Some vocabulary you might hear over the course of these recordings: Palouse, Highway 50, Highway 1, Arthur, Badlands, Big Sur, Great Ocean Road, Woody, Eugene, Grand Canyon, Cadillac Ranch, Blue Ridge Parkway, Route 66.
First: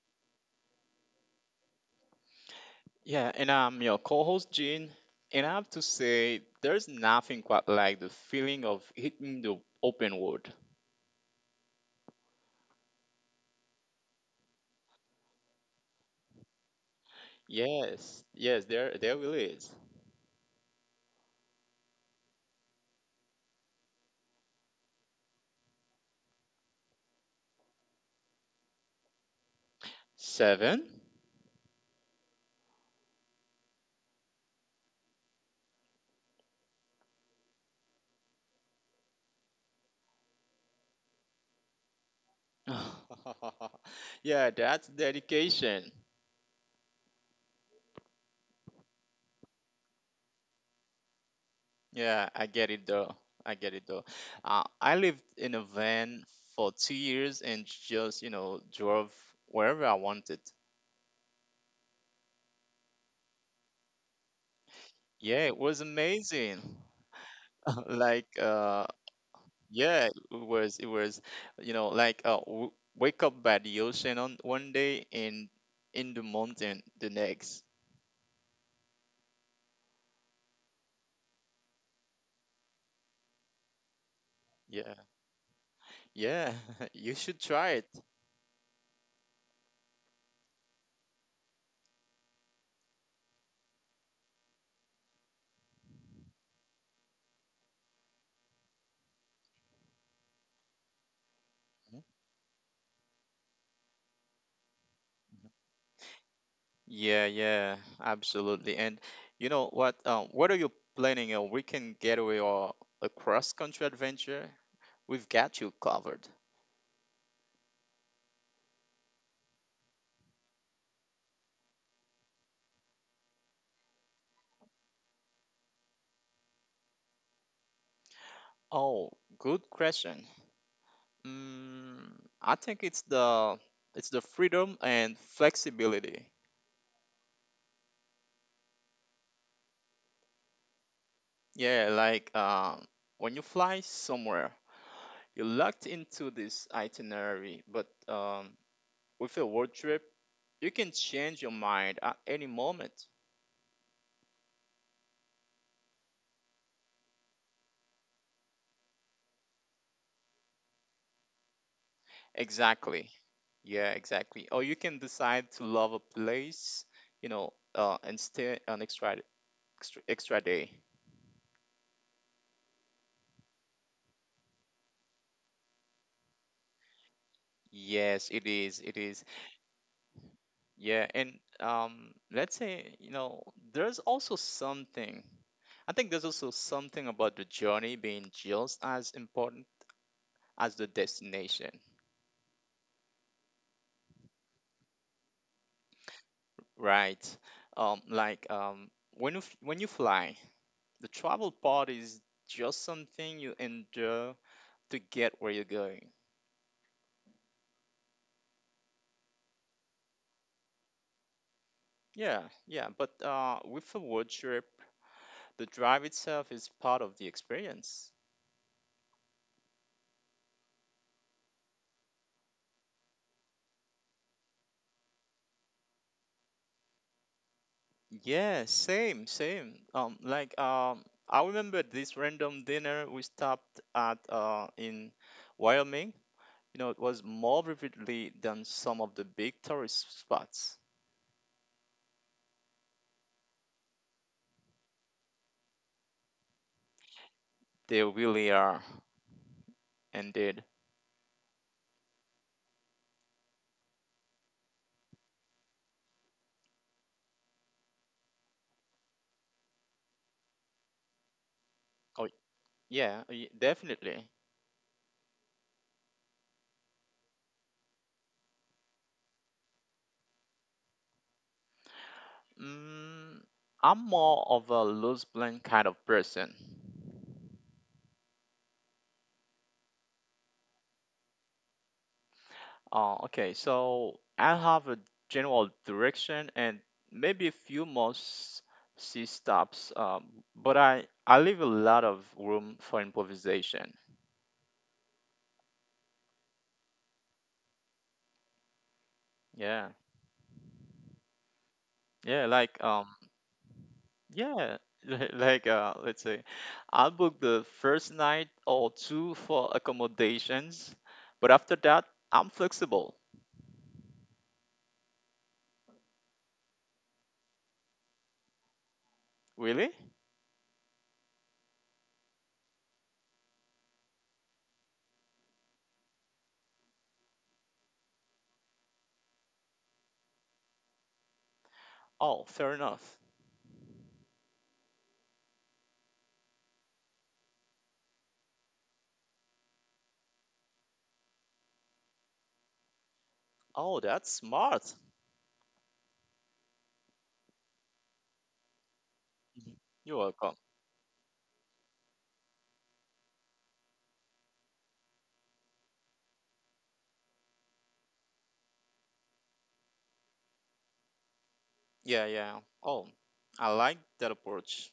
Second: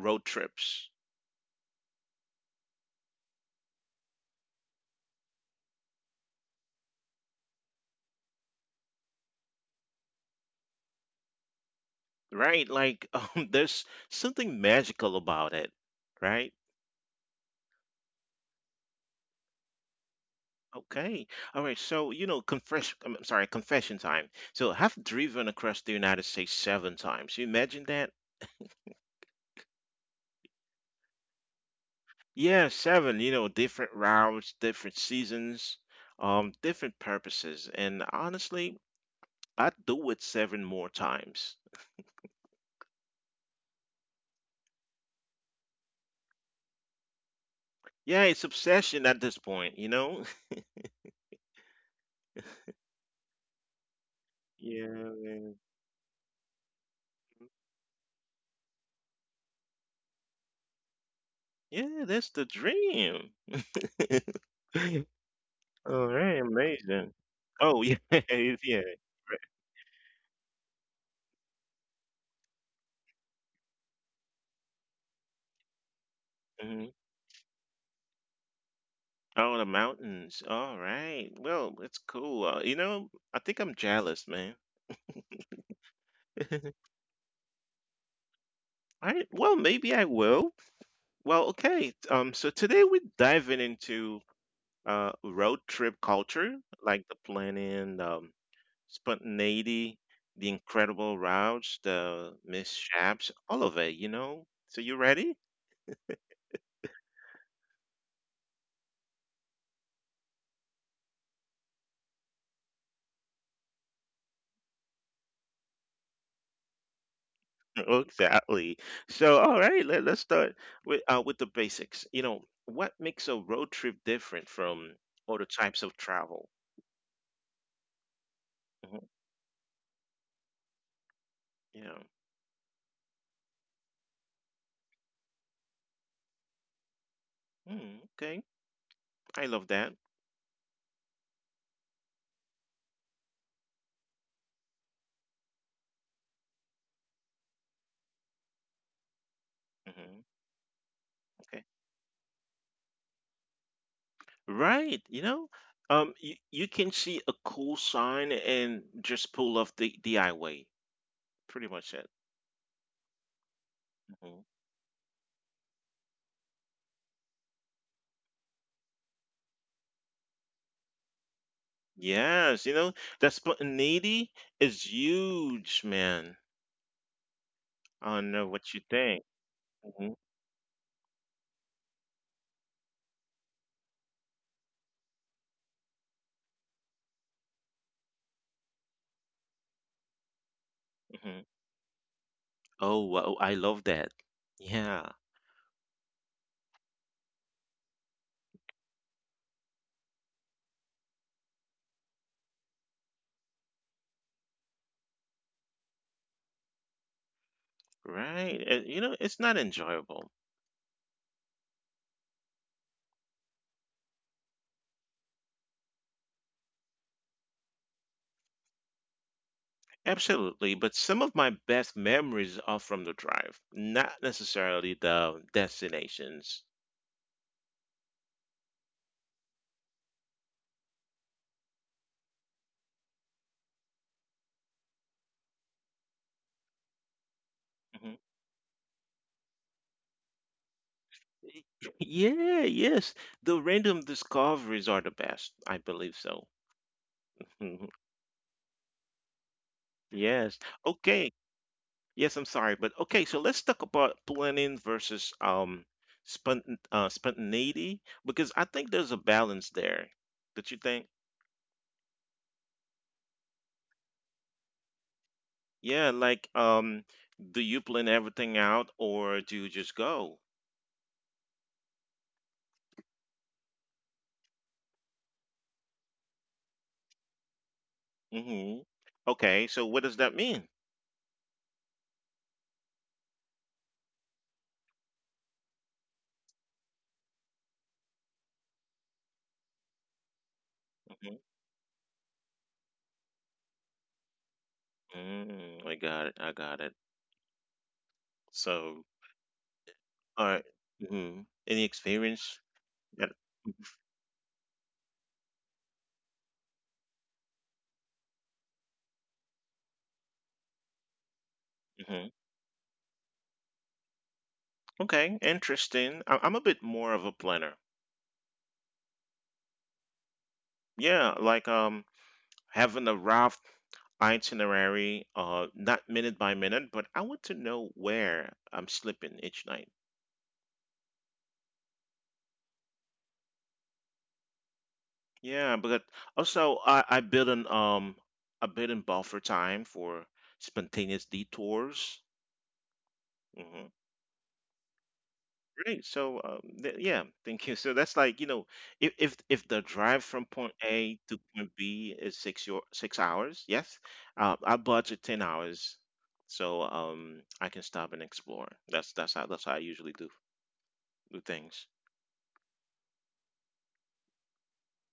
road trips, Yeah, and I'm your co-host Gene, and I have to say there's nothing quite like the feeling of hitting the open world. right? Like, there's something magical about it, right? Yes, yes, there really is. Okay. All right. So, confession time. So, I've driven across the United States seven times. You imagine that? Seven? Yeah, seven, you know, different rounds, different seasons, different purposes. And honestly, I'd do it seven more times. Yeah, that's dedication. Yeah, it's obsession at this point, you know? Yeah, I get it though. I get it though. Uh, Yeah, I lived man. in a van for 2 years and just, drove wherever I wanted. Yeah, that's the dream. Yeah, it All was right, amazing. amazing. Oh, yeah, Like yeah. uh Yeah, it was, w wake up by the ocean on one day and in the Hmm. mountain the next. Oh, the mountains. All right. Well, that's cool. You know, I think I'm jealous, man. Yeah, yeah, you should try it. All right. Well, maybe I will. Well, okay. So today we're diving into road trip culture, like the planning, the spontaneity, the incredible routes, the Mhm. mishaps, all of it, you know? So you ready? Yeah, yeah, absolutely. And you know what? What are you planning? A weekend getaway or a cross-country adventure? We've got you covered. Exactly. So all right, let's start with the basics. You know, what makes a road trip different from other types of travel? Hmm. Oh, good question. Yeah. Mm, I think it's the freedom and flexibility. Mm, okay. I love that. Yeah, when you fly somewhere, you're locked into this itinerary, but with a world Hmm. trip, you can Okay. change your mind at any moment. Right. You know, you can see a cool sign and just pull off the highway. Pretty much it. Exactly. Yeah, Mhm. exactly. Or you can decide to love a place, and stay an extra day. Yes, you know, that spontaneity is huge, man. I don't know what Yes, you it think. is. It is. Hmm. Yeah, and let's say, you know, there's also something. I think there's also something about the journey being just as important as the Hmm. destination, Oh, wow, I love that. Yeah, right? Um, like um, when when you fly, the travel part is just something you endure to get where you're going. right. You know, it's not enjoyable. Yeah, yeah. But with a road trip, the drive itself is part of the experience. Absolutely, but some of my best memories are from the drive, not necessarily the destinations. Yeah, same, same. I remember this random dinner we stopped at in Wyoming. You know, it was Hmm. more vividly than some of the big tourist spots. Yeah, yes. The random discoveries are the best. I believe so. They really are, Yes. indeed. Okay. Yes, I'm sorry, but okay, so let's talk about planning versus spont spontaneity because I think there's a balance there. Don't you think? Oh, yeah, definitely. Yeah, like do you plan everything out or do you just go? Mm, I'm more of a loose blend kind of person. Hmm. Okay, so what does that mean? Okay, so I have a general direction and maybe a few more C-stops, but Hmm. I leave a lot of room for improvisation. Mm, I got it. So, Yeah, all right. Mm-hmm. Any experience? yeah, like That, um, Yeah, like uh, let's say, I'll book the first night or two for accommodations, but after that, hmm. I'm flexible. Okay, interesting. I'm a bit more of a planner. Really? Yeah, like having a rough itinerary, not minute by minute, but I want to know where I'm sleeping each night. Oh, fair enough. Yeah, but also I build an a bit in buffer time for spontaneous detours. Hmm. Oh, that's smart. Great. So yeah, thank you. So that's like you know, if the Mhm. drive You're from welcome. point A to point B is 6 hours, yes, I budget 10 hours, so I can stop and explore. That's how I usually do. Do things. Yeah, yeah. Oh, I like that approach.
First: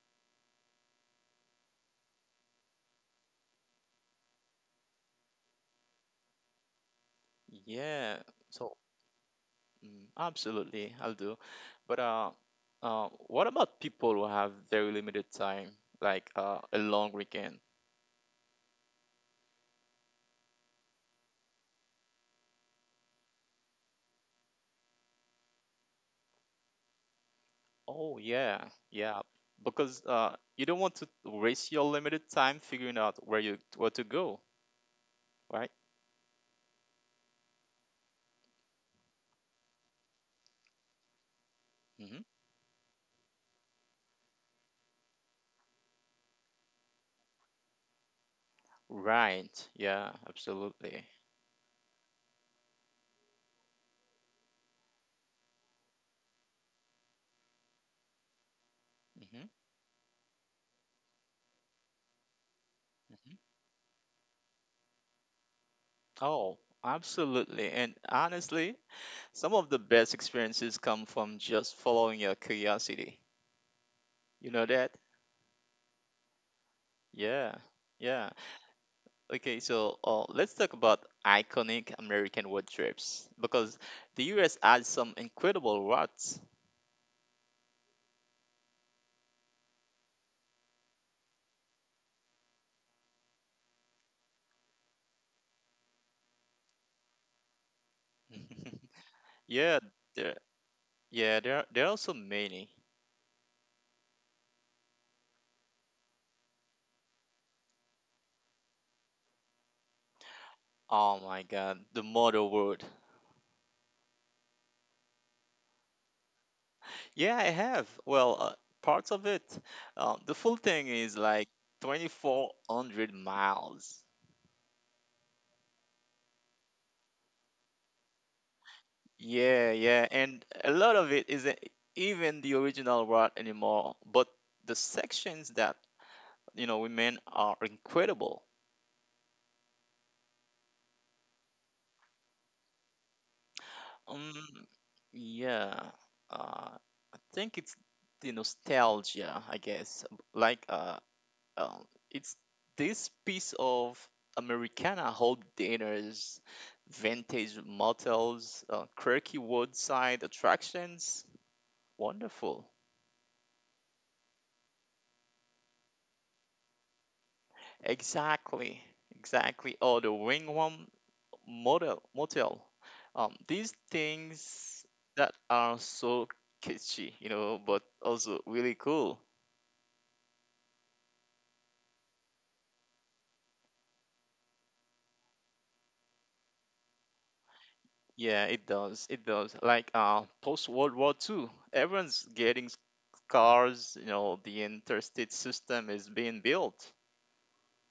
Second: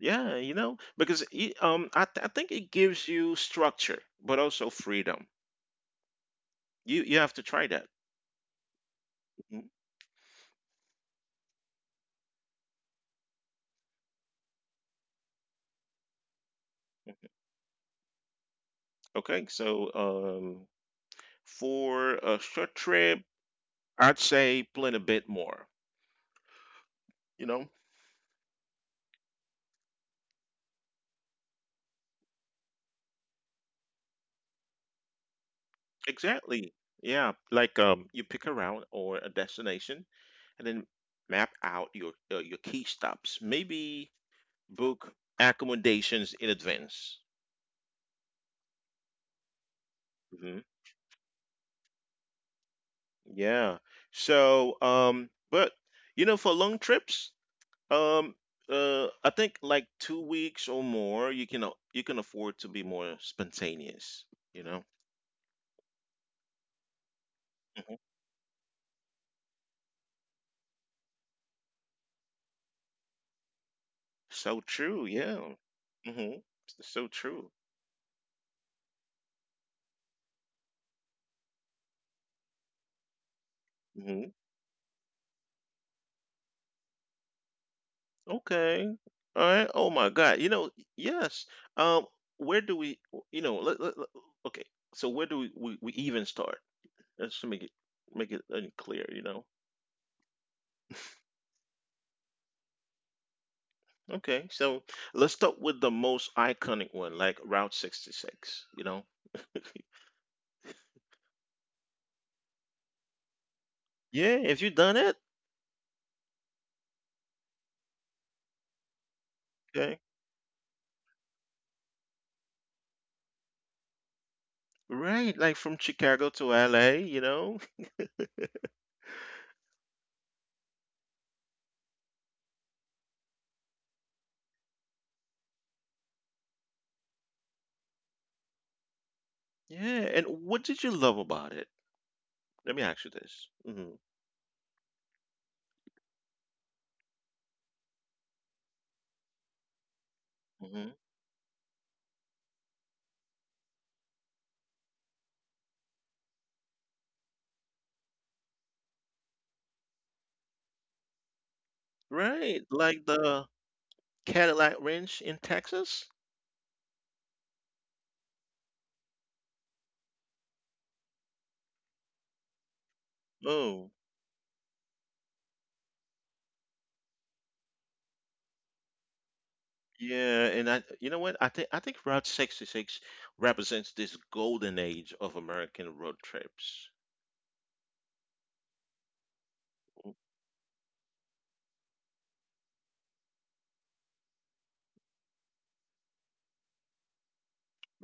Yeah, you know, because I think it gives you structure, but also freedom. You have to try that. Yeah. So, Mhm. Absolutely, I'll do. But what about people who have very limited time, a long weekend? Okay, so for a short trip, I'd say plan a bit more. You know, Oh yeah, yeah. Because you don't want to waste your limited time figuring out where to go, right? exactly. Yeah, like you pick a route or a destination, and then map out hmm your key stops. Maybe book accommodations in advance. Right. Yeah. Mm-hmm. Absolutely. Yeah. So, but you know, for long trips, um, I think Hmm like 2 weeks or more, you can afford to be more hmm spontaneous. You know. Oh, absolutely. Mhm. And honestly, some of the best experiences come from just following your curiosity. So You know true. that? Yeah. Hmm. So true. Yeah. Yeah. Okay. Let's talk about iconic American road trips because Hmm. the U.S. has some incredible routes. Okay. All right. Oh my God. You know. Yes. Um. Where do we? You know. Okay. So where do we even start? Let's make it clear. You know. Yeah, there, Yeah, there are so many. Okay, so let's start with the most iconic one, like Route 66, you know? Oh my God, the model world. Yeah, if you done it, Yeah, I have. Well, parts of it. okay. The full thing is like 2,400 miles. Right, like from Chicago to LA, you know? Yeah, yeah, and a lot of it isn't even the original route anymore, but the sections that, you know, we made are incredible. Yeah, and what did you love about it? Let me ask you this. Hmm. Um, yeah, uh, I think it's the nostalgia, I guess. Like Hmm. uh, um, it's this piece of Americana home dinners, vintage motels, quirky woodside attractions. Wonderful. Right, like the Cadillac Ranch in Texas? Exactly, exactly. Or the Wingwam motel. These Oh, things that are so kitschy, you know, but also really cool. yeah, and I, you know what? I think Route 66 represents this golden age of American road trips. Yeah, it does. It does. Post World War Two, everyone's cars. You know, the interstate system is being built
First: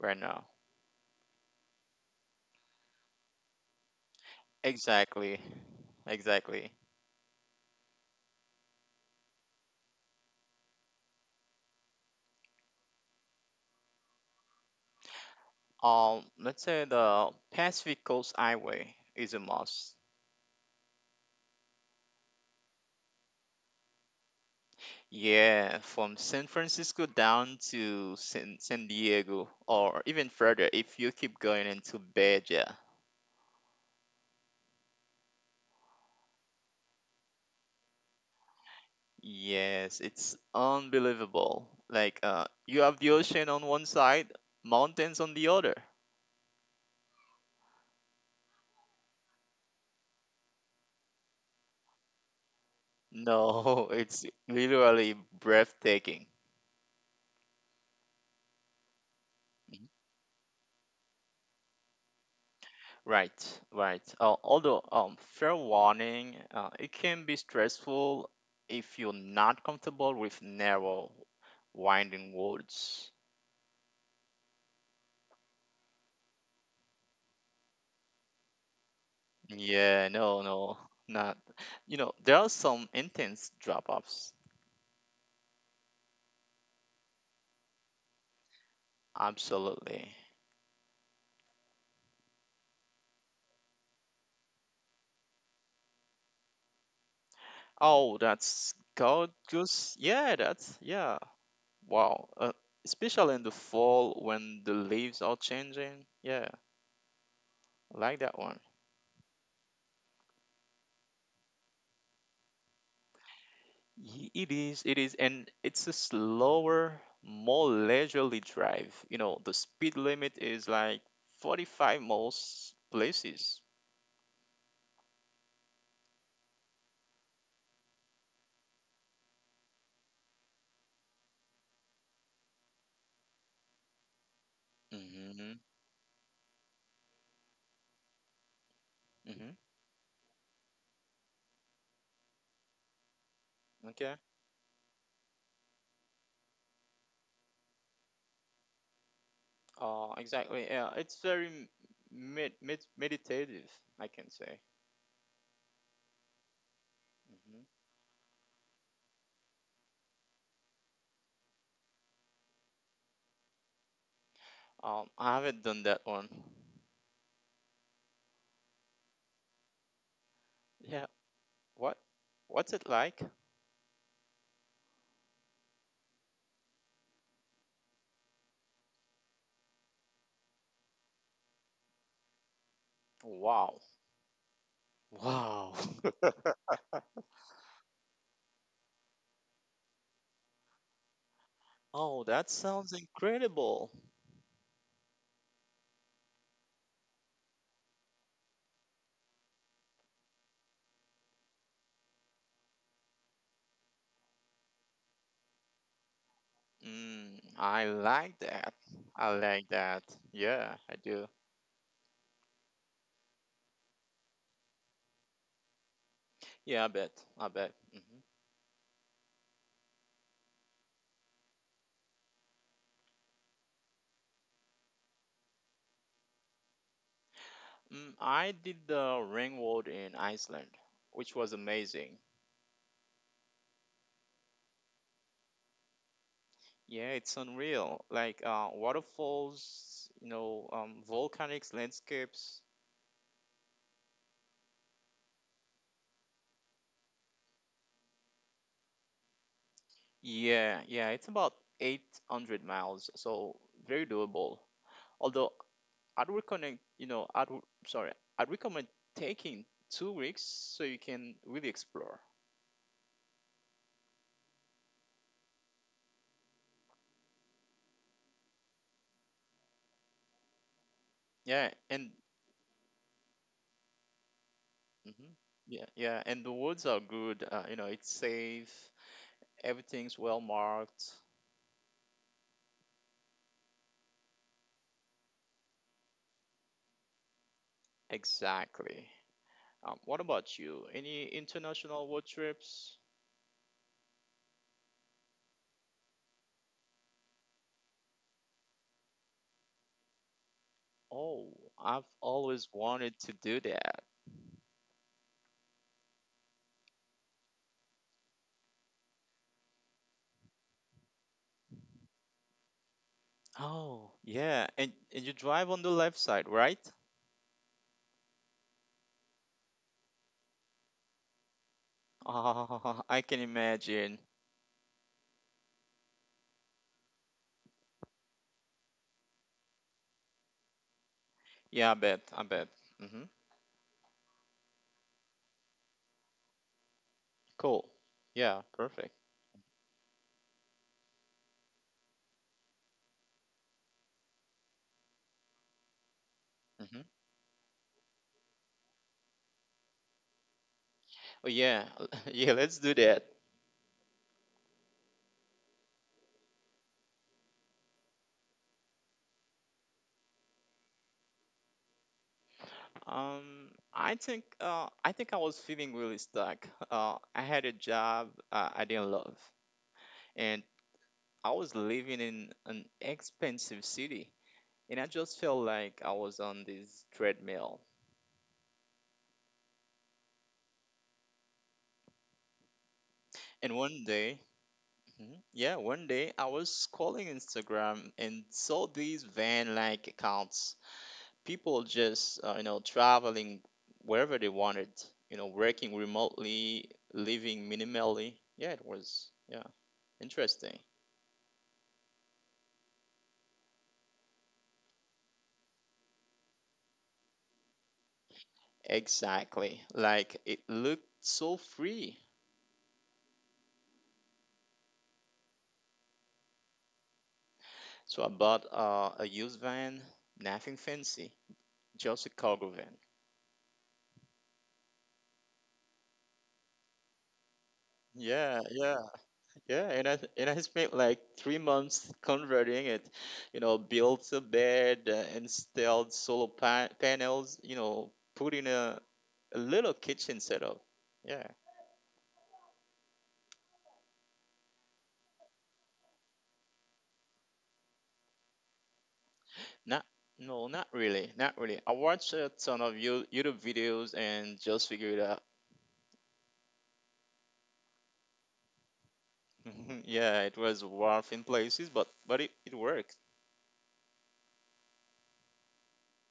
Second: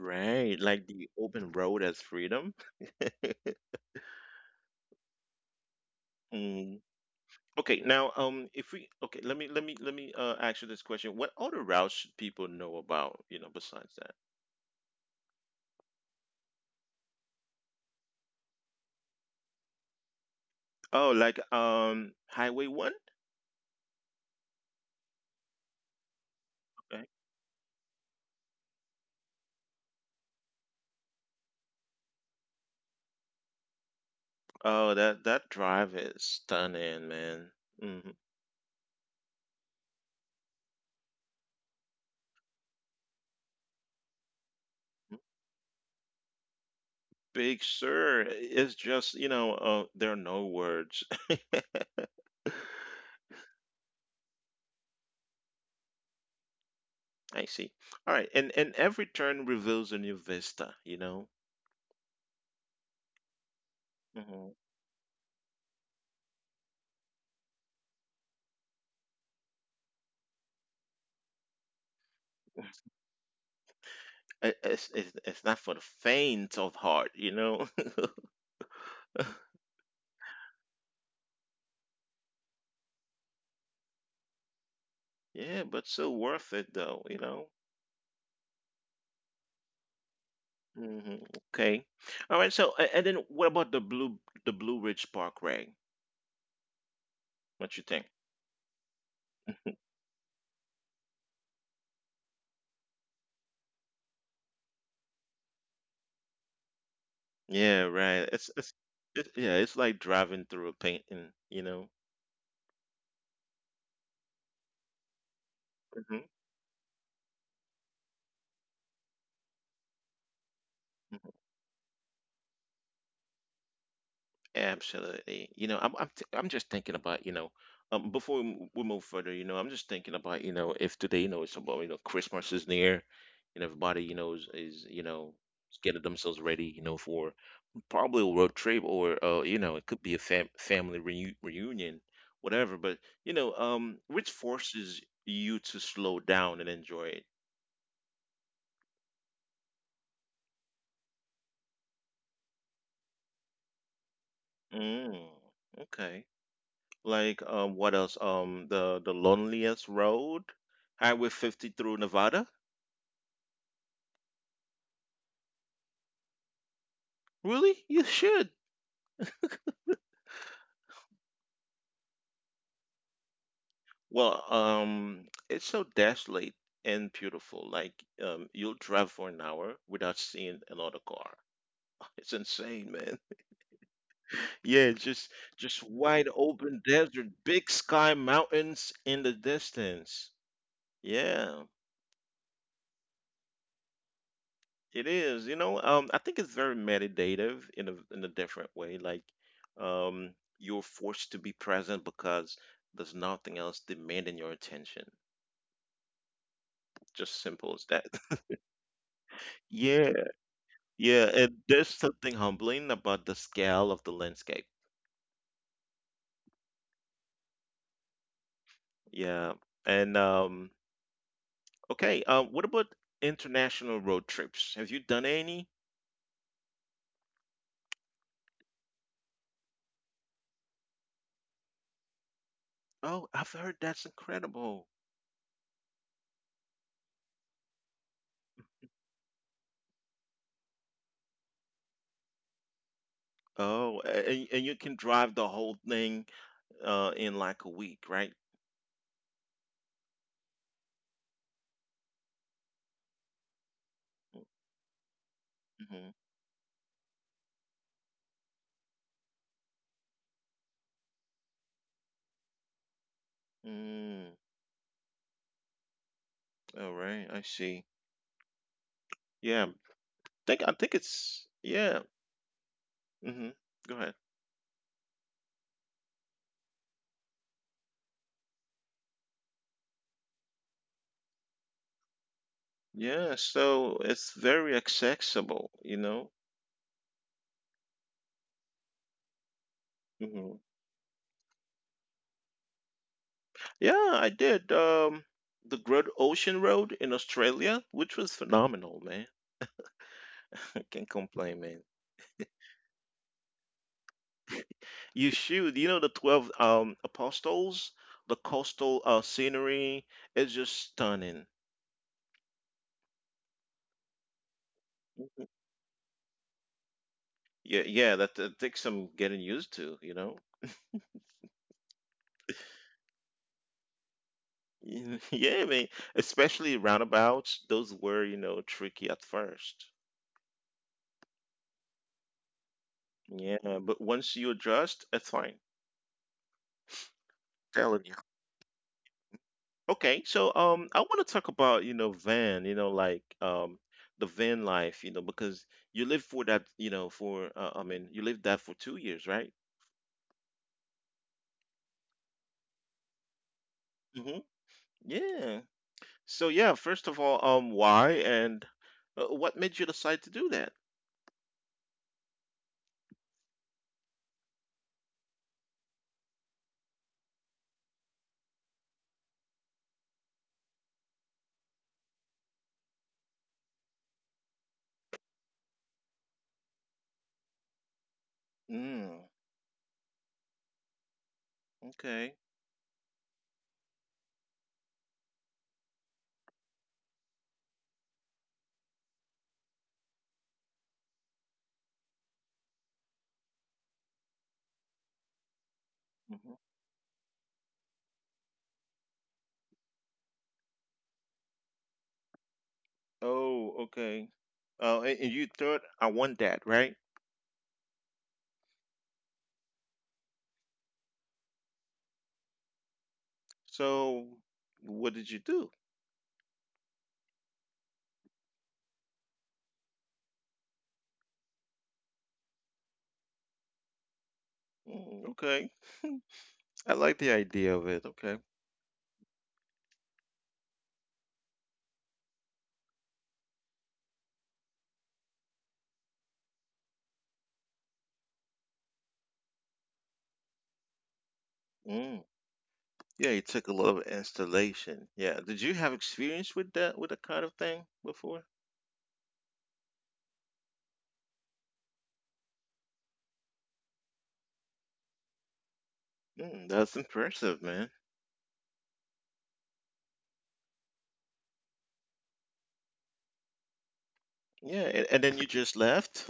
right now. like the open road as freedom. Exactly. Exactly. Okay, now if we okay, let me ask you this question. What other routes should people know about, you know, besides that? Let's say The Pacific Coast Highway is a must. Oh, like Highway 1? Yeah, from San Francisco Okay. down to San Diego, or even further if you keep going into Beja. Oh, that that drive is stunning, man. Hmm. Yes, it's unbelievable. You have the ocean on one side, mountains on the other. Big Sur is just, you know, there are no words. No, it's literally breathtaking. I see. All right, and every turn Mhm. reveals a new vista, you know. Right, right. Hmm. Fair warning, it can be stressful if you're not comfortable with narrow, winding roads. It, it's not for the faint of heart, you know. Yeah, no, no, not. You know, there are some intense drop-offs. Yeah, but so worth it though, you know. Absolutely. Hmm. Okay. All right. So, and then what about the Blue Ridge Parkway? What you think? Oh, that's gorgeous. Yeah, that's yeah. Wow. Especially in the fall when the leaves are changing. Yeah, Yeah, I like that right. one. Yeah, it's like driving through a painting, you know. It is, and it's a Hmm. slower, more leisurely drive. You know, the speed limit is like Hmm. 45 most places. Absolutely. You know, I'm just thinking about, you know, before we move further, you know, I'm just thinking about, you know, if today, you know, it's about, you know, Christmas is near and everybody, you know, is you know, Mm-hmm. is getting themselves ready, you know, for probably a road trip or Mm-hmm. You know, it could be a family reunion, whatever. But you know Okay. which forces you to slow down and enjoy it. Exactly. Yeah, it's very meditative, I can say. Mm, okay, like Hmm what else the loneliest road, highway 50 through Nevada. I haven't done that one. Really, you should. Yeah, What? What's it like? Well, it's so desolate and beautiful. Like, you'll drive for an hour without seeing another car. It's insane, man. Wow. Yeah, Wow. just wide open desert, big sky, mountains in the distance. Yeah, Oh, that sounds incredible. it is. You know, I think it's very meditative in a different way. Like, you're forced to be present because there's nothing else demanding your attention. Just Mm, simple as I that. like that. I like Yeah, that. Yeah, I yeah, do. and there's something humbling about the scale of the landscape. Yeah, I bet. I bet. Yeah, and okay, what about international road trips? Have you done any? Hmm I did the ring world in Iceland, which was amazing. Oh, I've heard that's incredible. Yeah, it's unreal. Waterfalls, you know, volcanic landscapes. Oh, and you can drive the whole thing in like a week, right? Yeah, yeah, it's about 800 miles, so very doable. Although Mm-hmm. I'd recommend, you know, I'd sorry, I'd recommend taking 2 weeks so you can really explore. Mm, all right, I see. Yeah, think I think it's Yeah, and yeah. Mm-hmm. Go ahead. hmm yeah, yeah, and the woods are good. You know, it's safe. Everything's well marked. Yeah, so it's very accessible, you know. Exactly. What about Hmm. you? Any international road trips? Yeah, I did the Great Ocean Road in Australia, which was phenomenal, man. I can't Oh, complain, man. I've always wanted to do that. You should. You know, the 12 apostles, the coastal scenery is just stunning. Oh, yeah, and you drive on the left side, right? Yeah, yeah, that takes some getting used to, you know. Oh, I can imagine. Yeah, I mean, especially roundabouts, those were, you know, tricky at first. Yeah, I bet, I bet. Hmm Yeah, but once you adjust, it's fine. Cool. Telling you. Yeah, perfect. Okay, so I want to talk about, you know, you know, like the van life, you know, because you live for that, you Hmm know, for I mean, you lived that for 2 years, right? Oh yeah, yeah. Let's do that. Mm-hmm. Yeah. So yeah, first of all, why and what made you decide to do that? I think I was feeling really stuck. I had a job I didn't love, and I was living in an expensive city, and I just felt like I was on this treadmill. Mm, okay. And one day, Mhm. yeah, one day I was scrolling Instagram and saw these van-like accounts people just you know traveling wherever they wanted you know working Hmm. remotely living minimally yeah it was yeah interesting Oh, okay. And you thought I want that, right? exactly like it looked so free So what did you do? so I bought a used van nothing fancy just a cargo van Mm, okay. I like the idea of it. Okay. yeah yeah yeah and I spent like 3 months converting it you know built a bed installed panels you know put in a little kitchen setup. Yeah, Mm. Yeah, it took a lot of installation. Yeah. Did you have experience with that kind of thing before? not no, not really, not really. I watched a ton of YouTube videos and just figured out. Mm, that's impressive, man. yeah, it was rough in places, but it worked. Yeah, and then you just left?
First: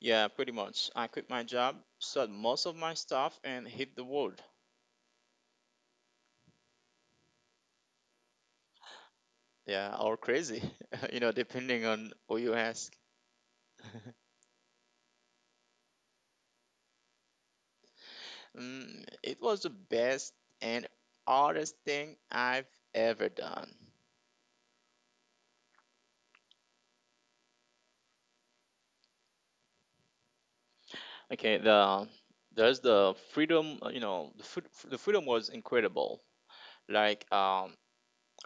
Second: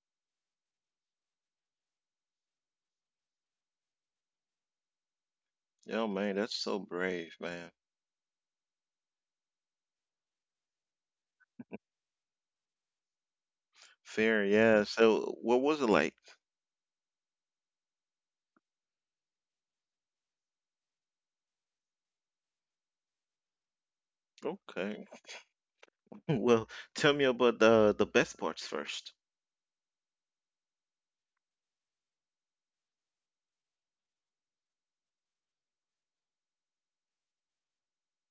Yeah, pretty much. I quit my job, sold most of my stuff, and hit the road. Oh man, that's so brave, man. Yeah, or crazy, you know, depending on who you ask. Fair, yeah. So, what was it like? It was the best and hardest thing I've ever done. Okay. Well, tell me about the best parts first. Okay, there's the freedom, the freedom was incredible. Like, um,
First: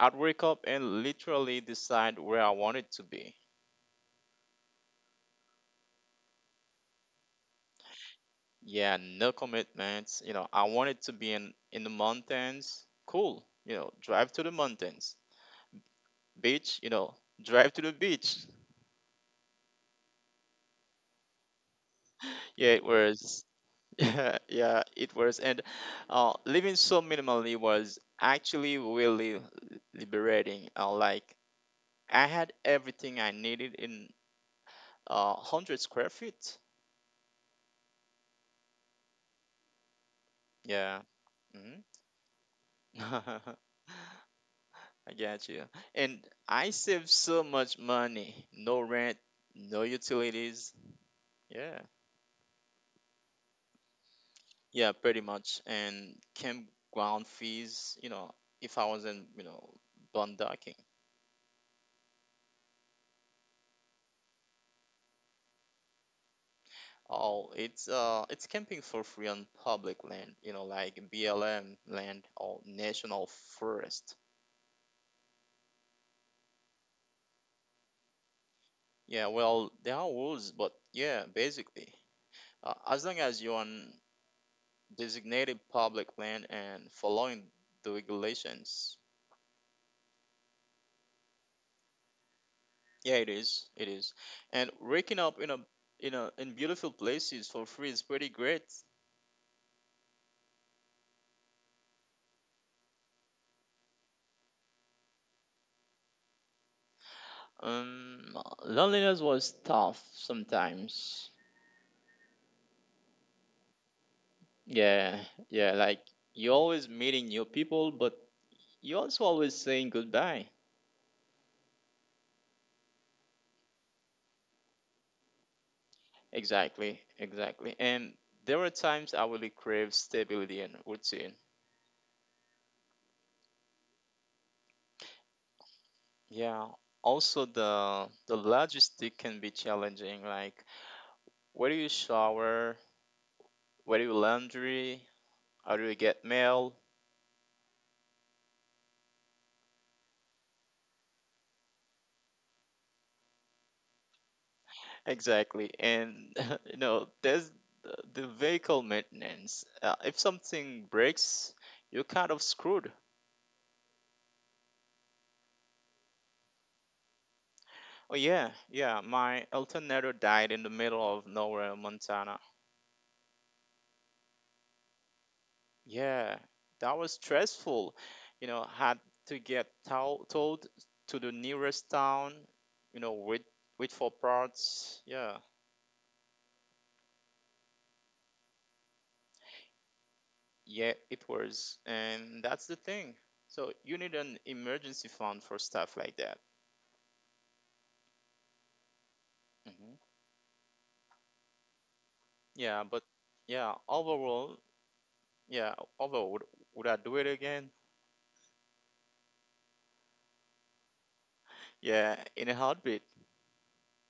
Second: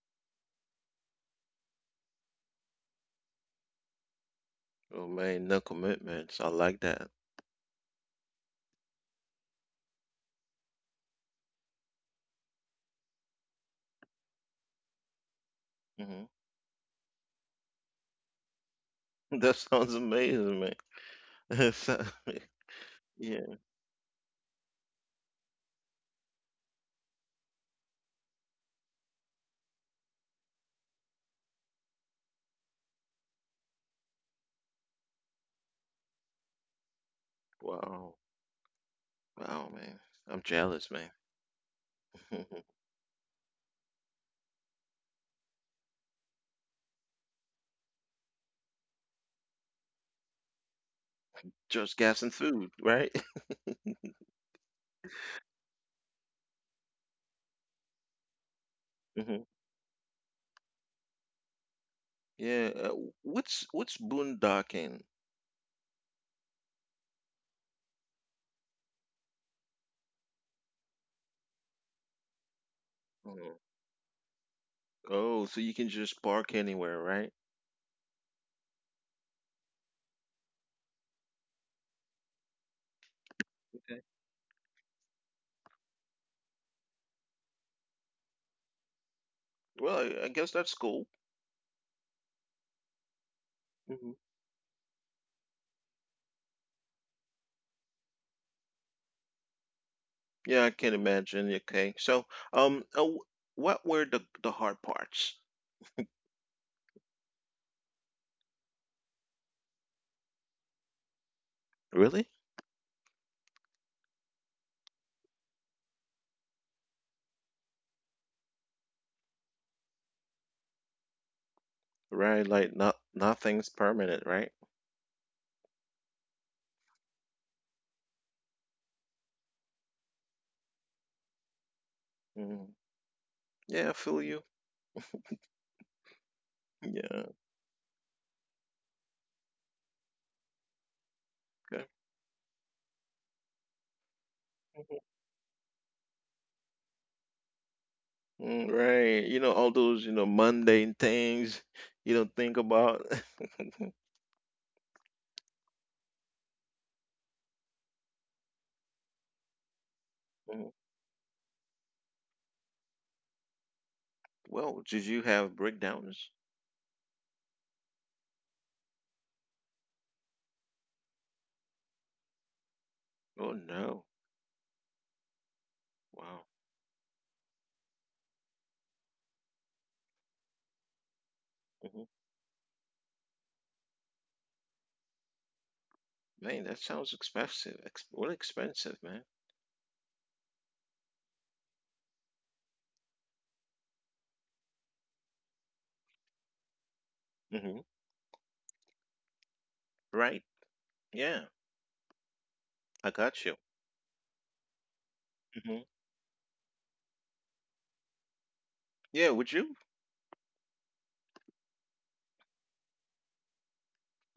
I'd wake up and literally decide where I wanted to be. Oh man, no commitments. I like that. Yeah, no commitments. You know, I wanted to be in the mountains. Cool. You know, drive to the mountains. Hmm. Beach, you know, drive to the beach. That sounds amazing, man. So, Yeah, it yeah. was. Yeah, yeah, it was. And living so minimally was actually really liberating. Like, I had everything I needed in 100 square feet. Wow. Wow, man. I'm jealous, Yeah. man. hmm I get you. And I saved so much money. No rent, no utilities. Yeah. Just gas and food, right? Yeah, pretty much. And campground fees, you know, if I wasn't, you Hmm. know, boondocking. Yeah. What's boondocking? Oh, it's camping for free on public land, you know, like BLM land or national Mhm. forest. Oh, so you can just park anywhere, right? Yeah, well, there are rules, but yeah, basically. As long as you're on Okay. designated public land and following the regulations. Well, I guess that's cool. Yeah, it is. It is. And waking up in a in a in beautiful places for free is pretty great. Yeah, I can imagine. Okay. So, um, uh, w- what were the hard parts? Um, Loneliness was tough sometimes. Really? Yeah, yeah. Like you're always meeting new people, but you also always saying goodbye. Right, like not nothing's permanent, right? Exactly, exactly. And there were times I really craved stability and routine. Mm. Yeah, I feel you. Yeah. Yeah, Also, the logistic can be challenging. Like, okay. where do you shower? Where do you Mhm. laundry? How do you get mail? Mm, right. You know, all those, you know, mundane things you don't think about. Exactly. And you know, there's the the vehicle maintenance. If Mhm. something breaks, you're kind of screwed. Well, did you have breakdowns? Oh yeah, yeah. My alternator died in the middle of nowhere, in Montana. Oh no. Wow. Yeah, that was stressful. You know, had to get told to the nearest Hmm. town, you know, wait for parts. Yeah. Man, that sounds expensive. Ex Well, expensive, man. Yeah, it was. And that's the thing. So you need an emergency fund for stuff like that. Hmm. Hmm Right. Yeah, I Yeah, but got you. yeah, overall, Hmm. yeah, overall, would, would I do it again? Yeah, would you? Yeah, in a heartbeat.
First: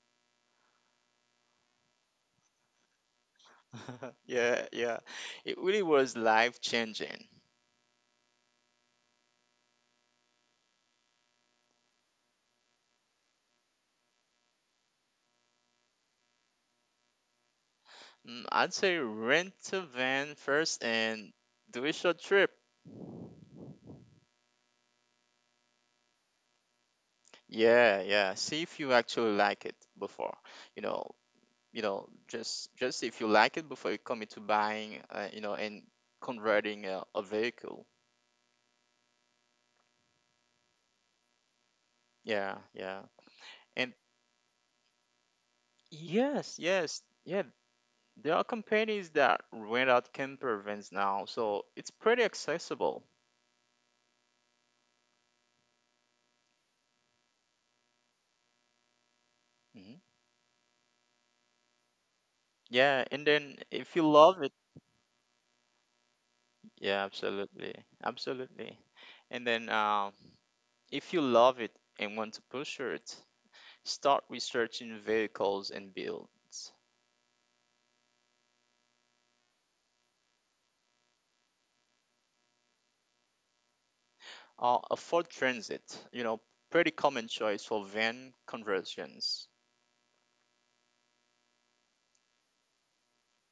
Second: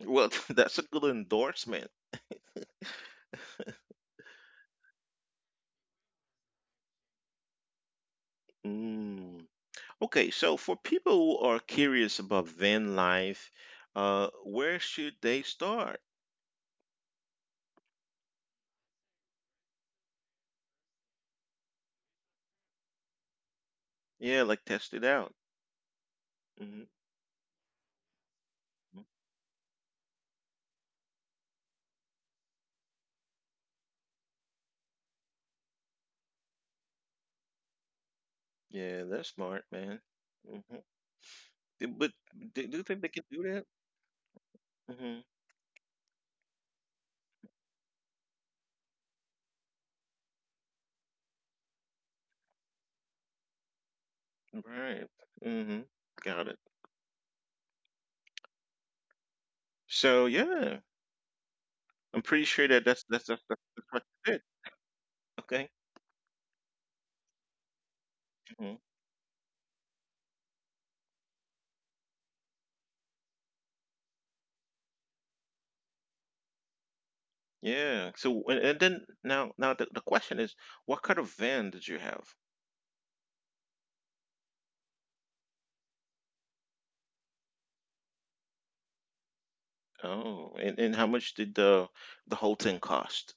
Well, that's a good endorsement. Yeah, yeah. It really was life changing. Mm. Okay, so for people who are curious about van life, where should they start? I'd say rent a van first and do a short trip. Yeah, like test it out. Hmm. Yeah, yeah. See if you actually like it before. You know, you know, just If you like it before you commit to buying, you know, and converting a vehicle. Yeah, that's smart, man. Mm-hmm. But Yeah, do do you yeah. think they can do that? And Hmm. yes, yes, yeah. There are companies that rent out camper vans now, so it's pretty accessible. Right. Hmm. Got it. Hmm So yeah, I'm pretty sure that Yeah, and then that's if what you you love did. it, Okay. yeah, absolutely, absolutely. Hmm. And then. If you love it and want to push it, start researching vehicles and builds. Yeah. So and then now now the question is, what kind of van did you have? A Ford Transit, you know, pretty common choice for van conversions. Oh, and how much did the whole thing cost?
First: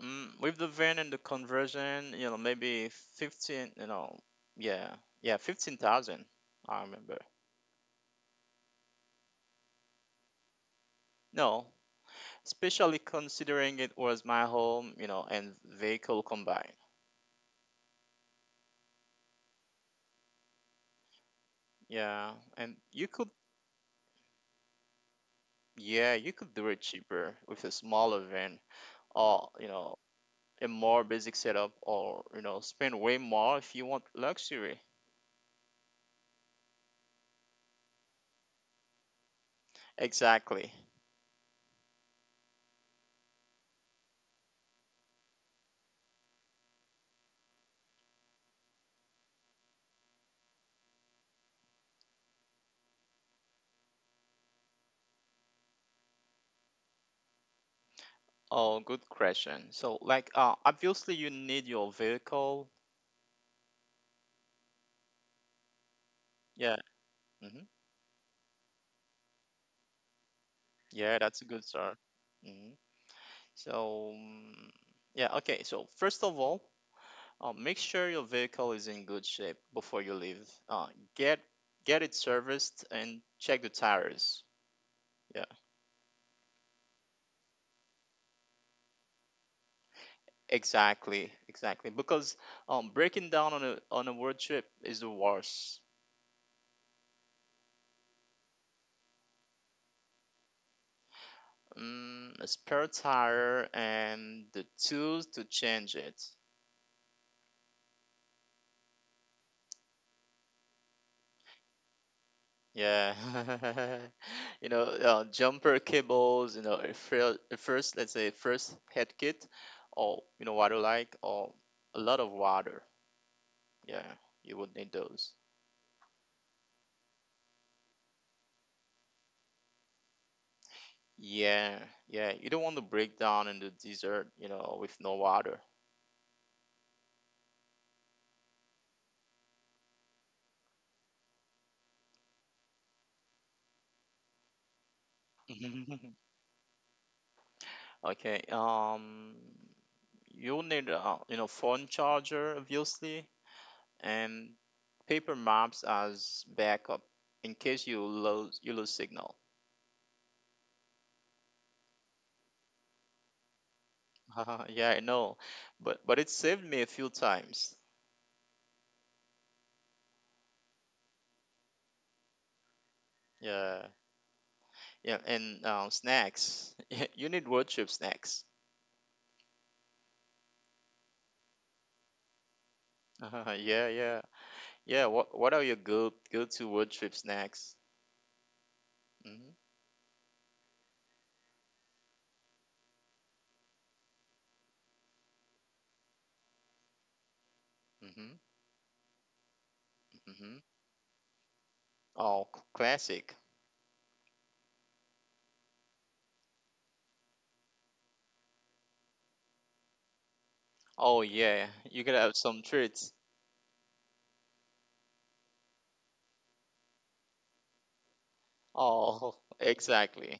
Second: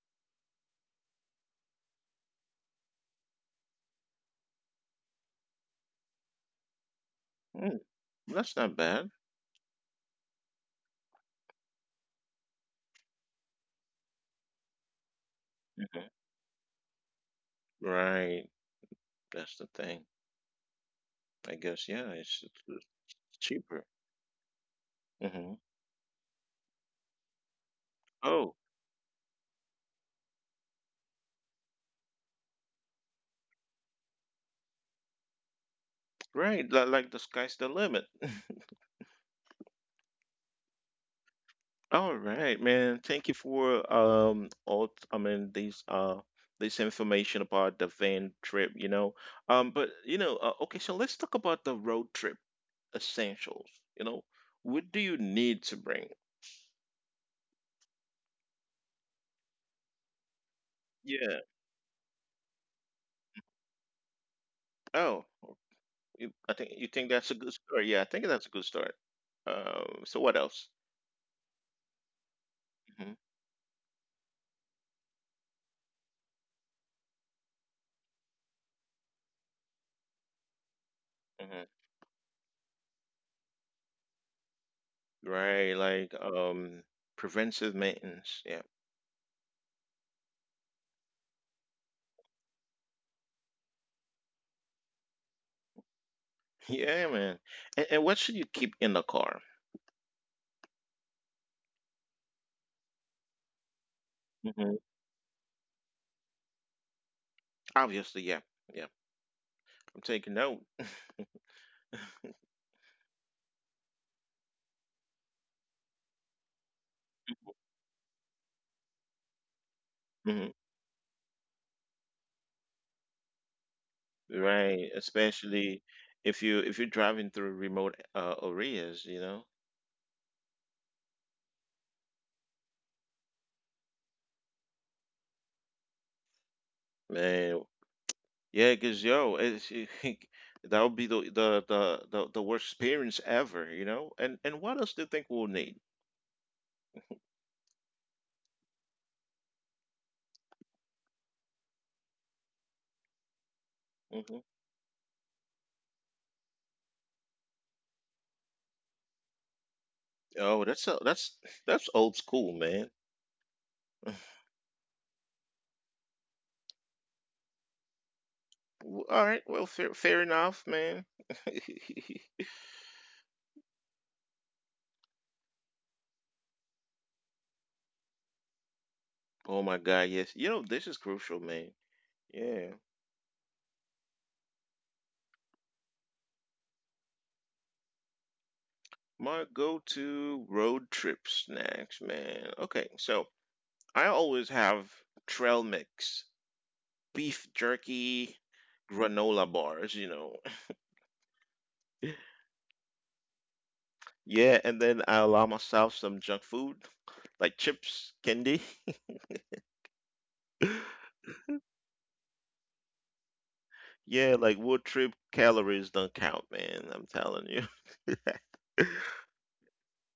With the van and the conversion, maybe 15, yeah, yeah, 15,000, I remember. Mm, that's not bad. No, especially considering it was my home, and Mhm. vehicle combined. Right. That's the thing. I guess yeah, Yeah, it's and cheaper. Hmm. yeah, you could do it cheaper with a smaller Oh, van or, a more basic setup or spend way more if you want luxury. right. Like the sky's the limit. Exactly. All right, man. Thank you for all I mean these this information about the van trip, you know. But okay, so let's talk about the road trip essentials, you know. What do you need to bring? Oh, good question. So, like, obviously you Yeah. need your vehicle. Oh, I Yeah. think you think that's a good Hmm, start. Yeah, I think that's a good start. So what else? yeah, that's a good start. hmm Hmm. so, yeah, okay, so first of all, make sure your vehicle is in good shape before you leave uh get Hmm. get it serviced and check the tires. Yeah, Right, like preventive maintenance. Yeah, exactly, exactly, because breaking down on a road trip is the worst. yeah, man. And what should you keep in the car? A spare tire and the Hmm. tools to change it. Obviously, yeah, yeah. I'm taking note. Yeah. Jumper cables, a first, let's say, first head kit, or, you Hmm. know, what you like, or a lot of water. Yeah, you would Right, need those. especially if you're driving through remote areas, Yeah, yeah. You don't want to break down in the desert, with no water. man. Yeah, cause yo, that would be the worst experience ever. And what else do you think we'll need? Okay, you'll need, phone charger, obviously. Mhm. And paper maps as backup in case you lose signal. Oh, that's a, that's that's old school, man. Yeah, I know, but it saved me a few times. All right, well, fair enough, man. Yeah, yeah, and snacks. You need road trip snacks. Oh my God, yes. You know, this is crucial, man. Yeah. Yeah, yeah, yeah. What are your go to road trip snacks? My Mhm, go-to road trip snacks, man. Okay, so I always have trail mix, beef jerky, mhm, granola bars. mhm. Oh, classic. Yeah, and then I allow myself some junk food like chips, candy. Oh yeah, you gotta have some treats. Yeah, like wood trip calories don't count, man. I'm telling you. Oh, exactly.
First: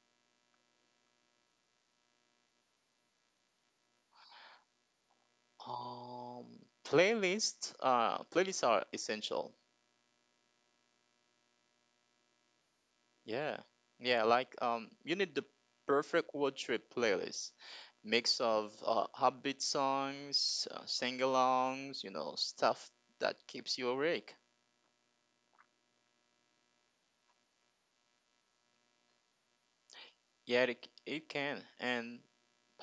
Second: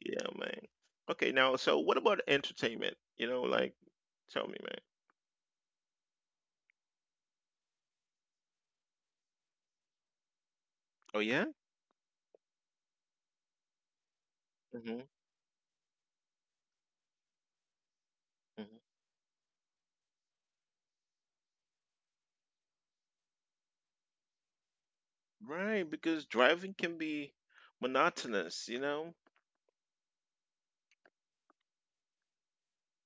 Yeah, man. Okay, now, so what about entertainment? Like, tell me, man. Um, Playlist. Playlists are essential. Oh, yeah? Yeah. Yeah, like, Hmm. You need the perfect road trip playlist. Mix Hmm. of upbeat songs, sing-alongs, stuff that keeps you awake. Right, because driving can be monotonous, Yeah, it can. And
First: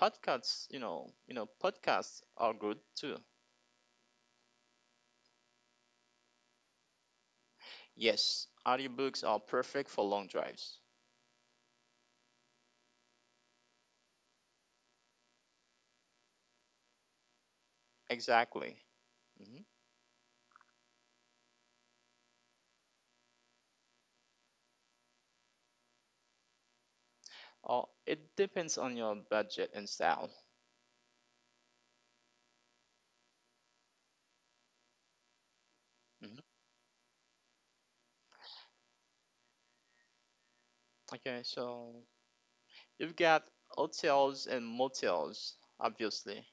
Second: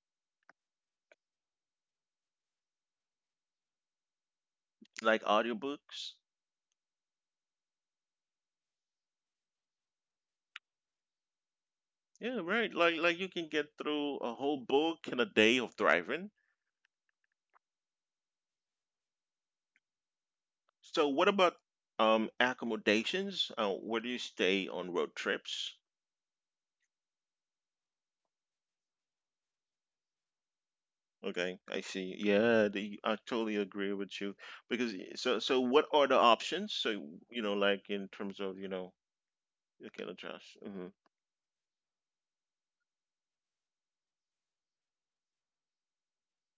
podcasts, podcasts are good too. like audiobooks. Yes, audiobooks are perfect for long drives. Yeah, right. Like you can get through a whole book in a day of driving. Exactly. Hmm. So, what about accommodations? Where do you stay on road trips? Oh, it depends on your budget and style. Okay, I see. Yeah, I totally agree with you because so what are the Hmm. options? So like in terms of you can adjust, Okay, so you've got hotels and motels, obviously.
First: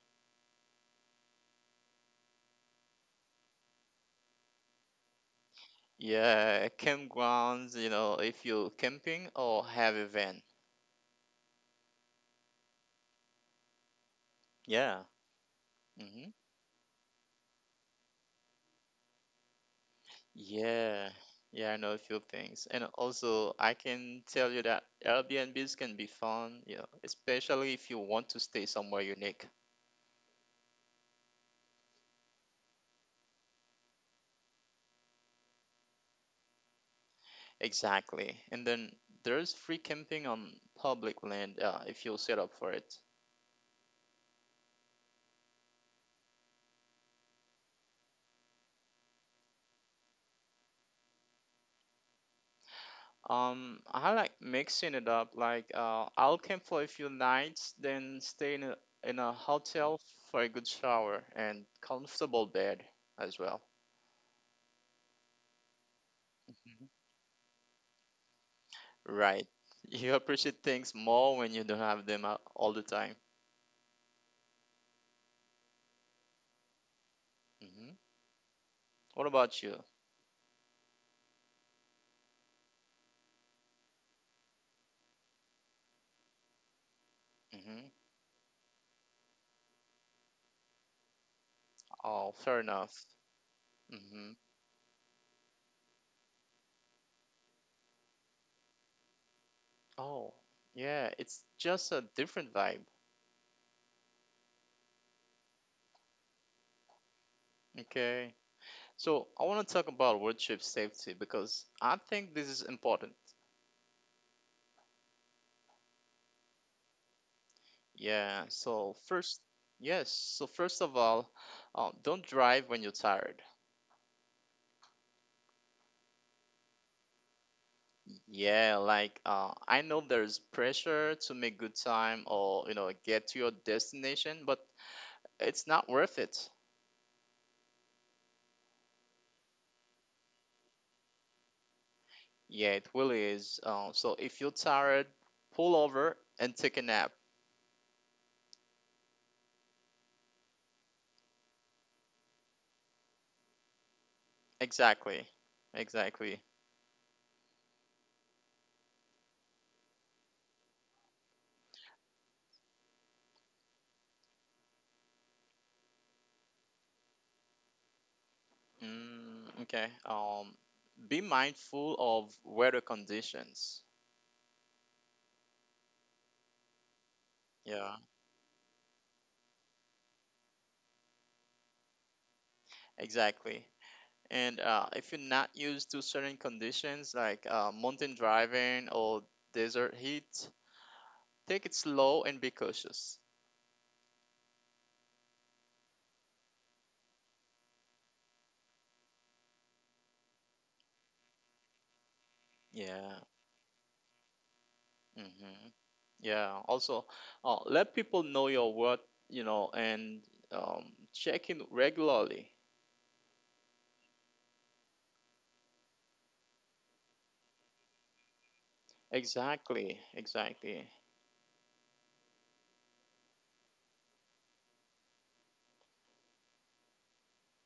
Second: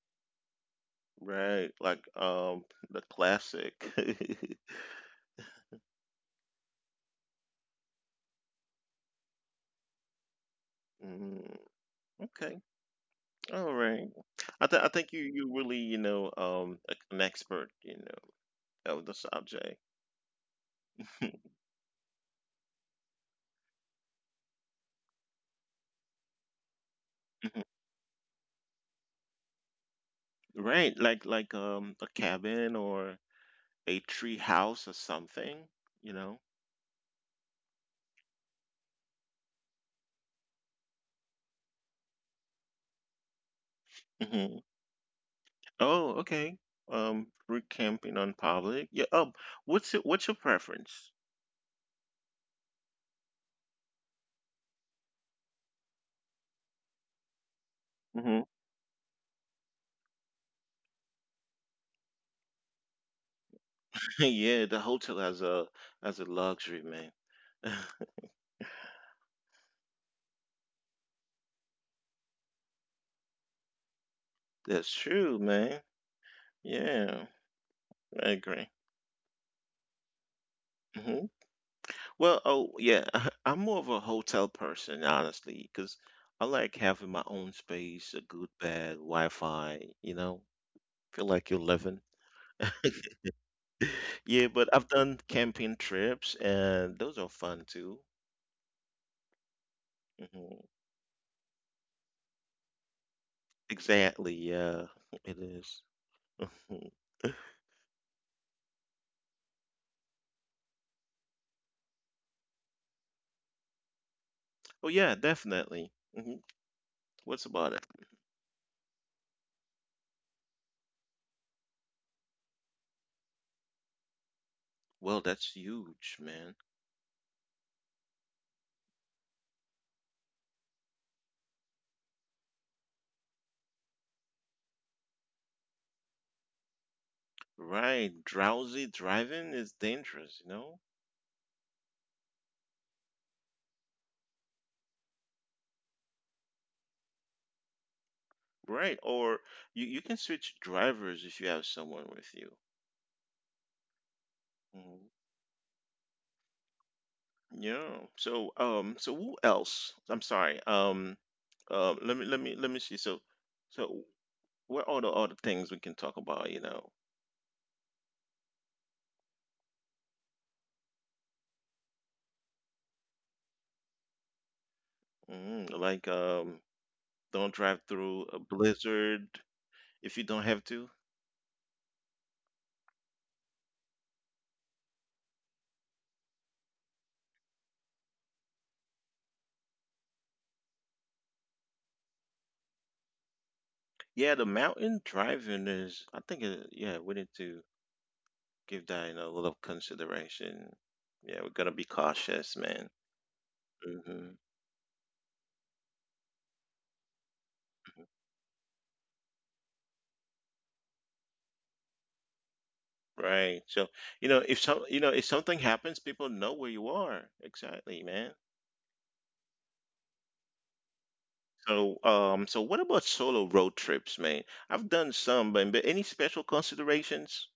right? Like the classic. Yeah, campgrounds, if you're camping or have a van. Mm, okay, all right. I Yeah. think you really Mm-hmm. An expert of the subject, Yeah. Yeah, I know a few things. And also, I can tell you that Airbnbs can be fun, especially if you want to stay somewhere unique. right? Like a cabin or a tree house or something, you know. Exactly. And then there's free camping on public land, if you set up for it. Mm-hmm. Oh, okay. Free camping on public. Yeah. What's your preference? I like mixing it up. Like, I'll camp for a few nights, then stay in Hmm. a, in a hotel for a good shower and comfortable bed as well. Yeah, the hotel has a as a luxury, Mhm. man. Right. You appreciate things more when you don't have them all the time. That's true, man. Yeah, I Hmm. agree. What about you? Hmm. Well, oh yeah, I'm more of a hotel person, honestly, because I like having my own space, Hmm. a good bed, Wi-Fi. Feel like you're living. Oh, fair enough. Yeah, Hmm. but I've done camping trips, and those are fun too. Oh, Hmm. yeah, it's just a different vibe. Exactly, yeah, it is. Okay. So I want to talk about road trip safety because I think this is important. Oh yeah, definitely. Hmm. What's about it? Yeah, so first of all, don't drive when you're tired. Well, that's huge, man. Yeah, like, I know there's pressure to make good time or get to your destination, but it's not worth it. Right, drowsy driving is dangerous, you know? Yeah, it really is. So if you're tired, pull over and take a nap. Right, or you can switch drivers if you have someone with you. Mhm. Exactly, exactly. Yeah. So who else? I'm sorry. Let me see. So what are the other things we can talk about? Mm. Okay. Be mindful of weather conditions. Like don't drive Yeah, through a blizzard if you don't have to. exactly. And if you're not used to certain conditions, like, mountain driving or desert heat, take it slow and be cautious. Yeah, the mountain driving is, I think, yeah, we need to give that a little consideration. Yeah, we're gonna be cautious, man. Yeah. Hmm. Hmm. Yeah. Also, let people know your worth, and um, check in regularly. Right. So, if something happens, people know where you are. Exactly, man. Exactly. Exactly. So, so what about solo road trips, man? I've done some, but any special considerations?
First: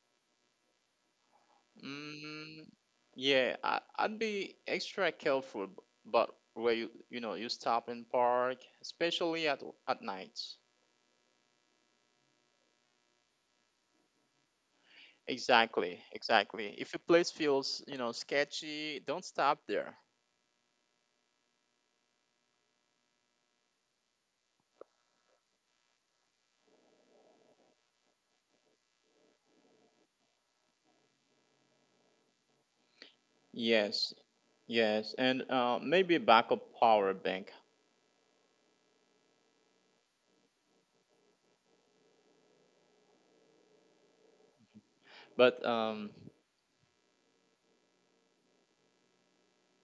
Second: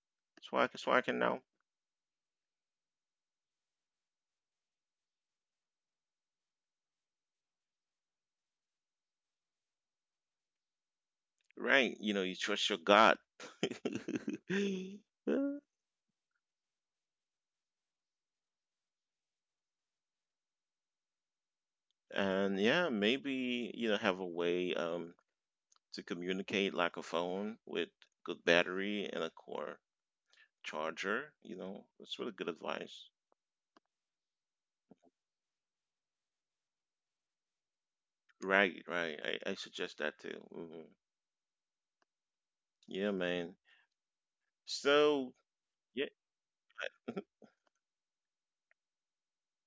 So I can know. Mm, yeah. I'd be extra careful, but where you stop and park, especially at night. Right. You trust your God. Exactly, exactly. If a place feels, sketchy, don't stop there. And yeah, maybe have a way to communicate like a phone with good battery and a core charger. That's really good advice. Yes, yes, and maybe backup power bank. Right, right. I suggest that too. Hmm. Yeah, man. So But, yeah,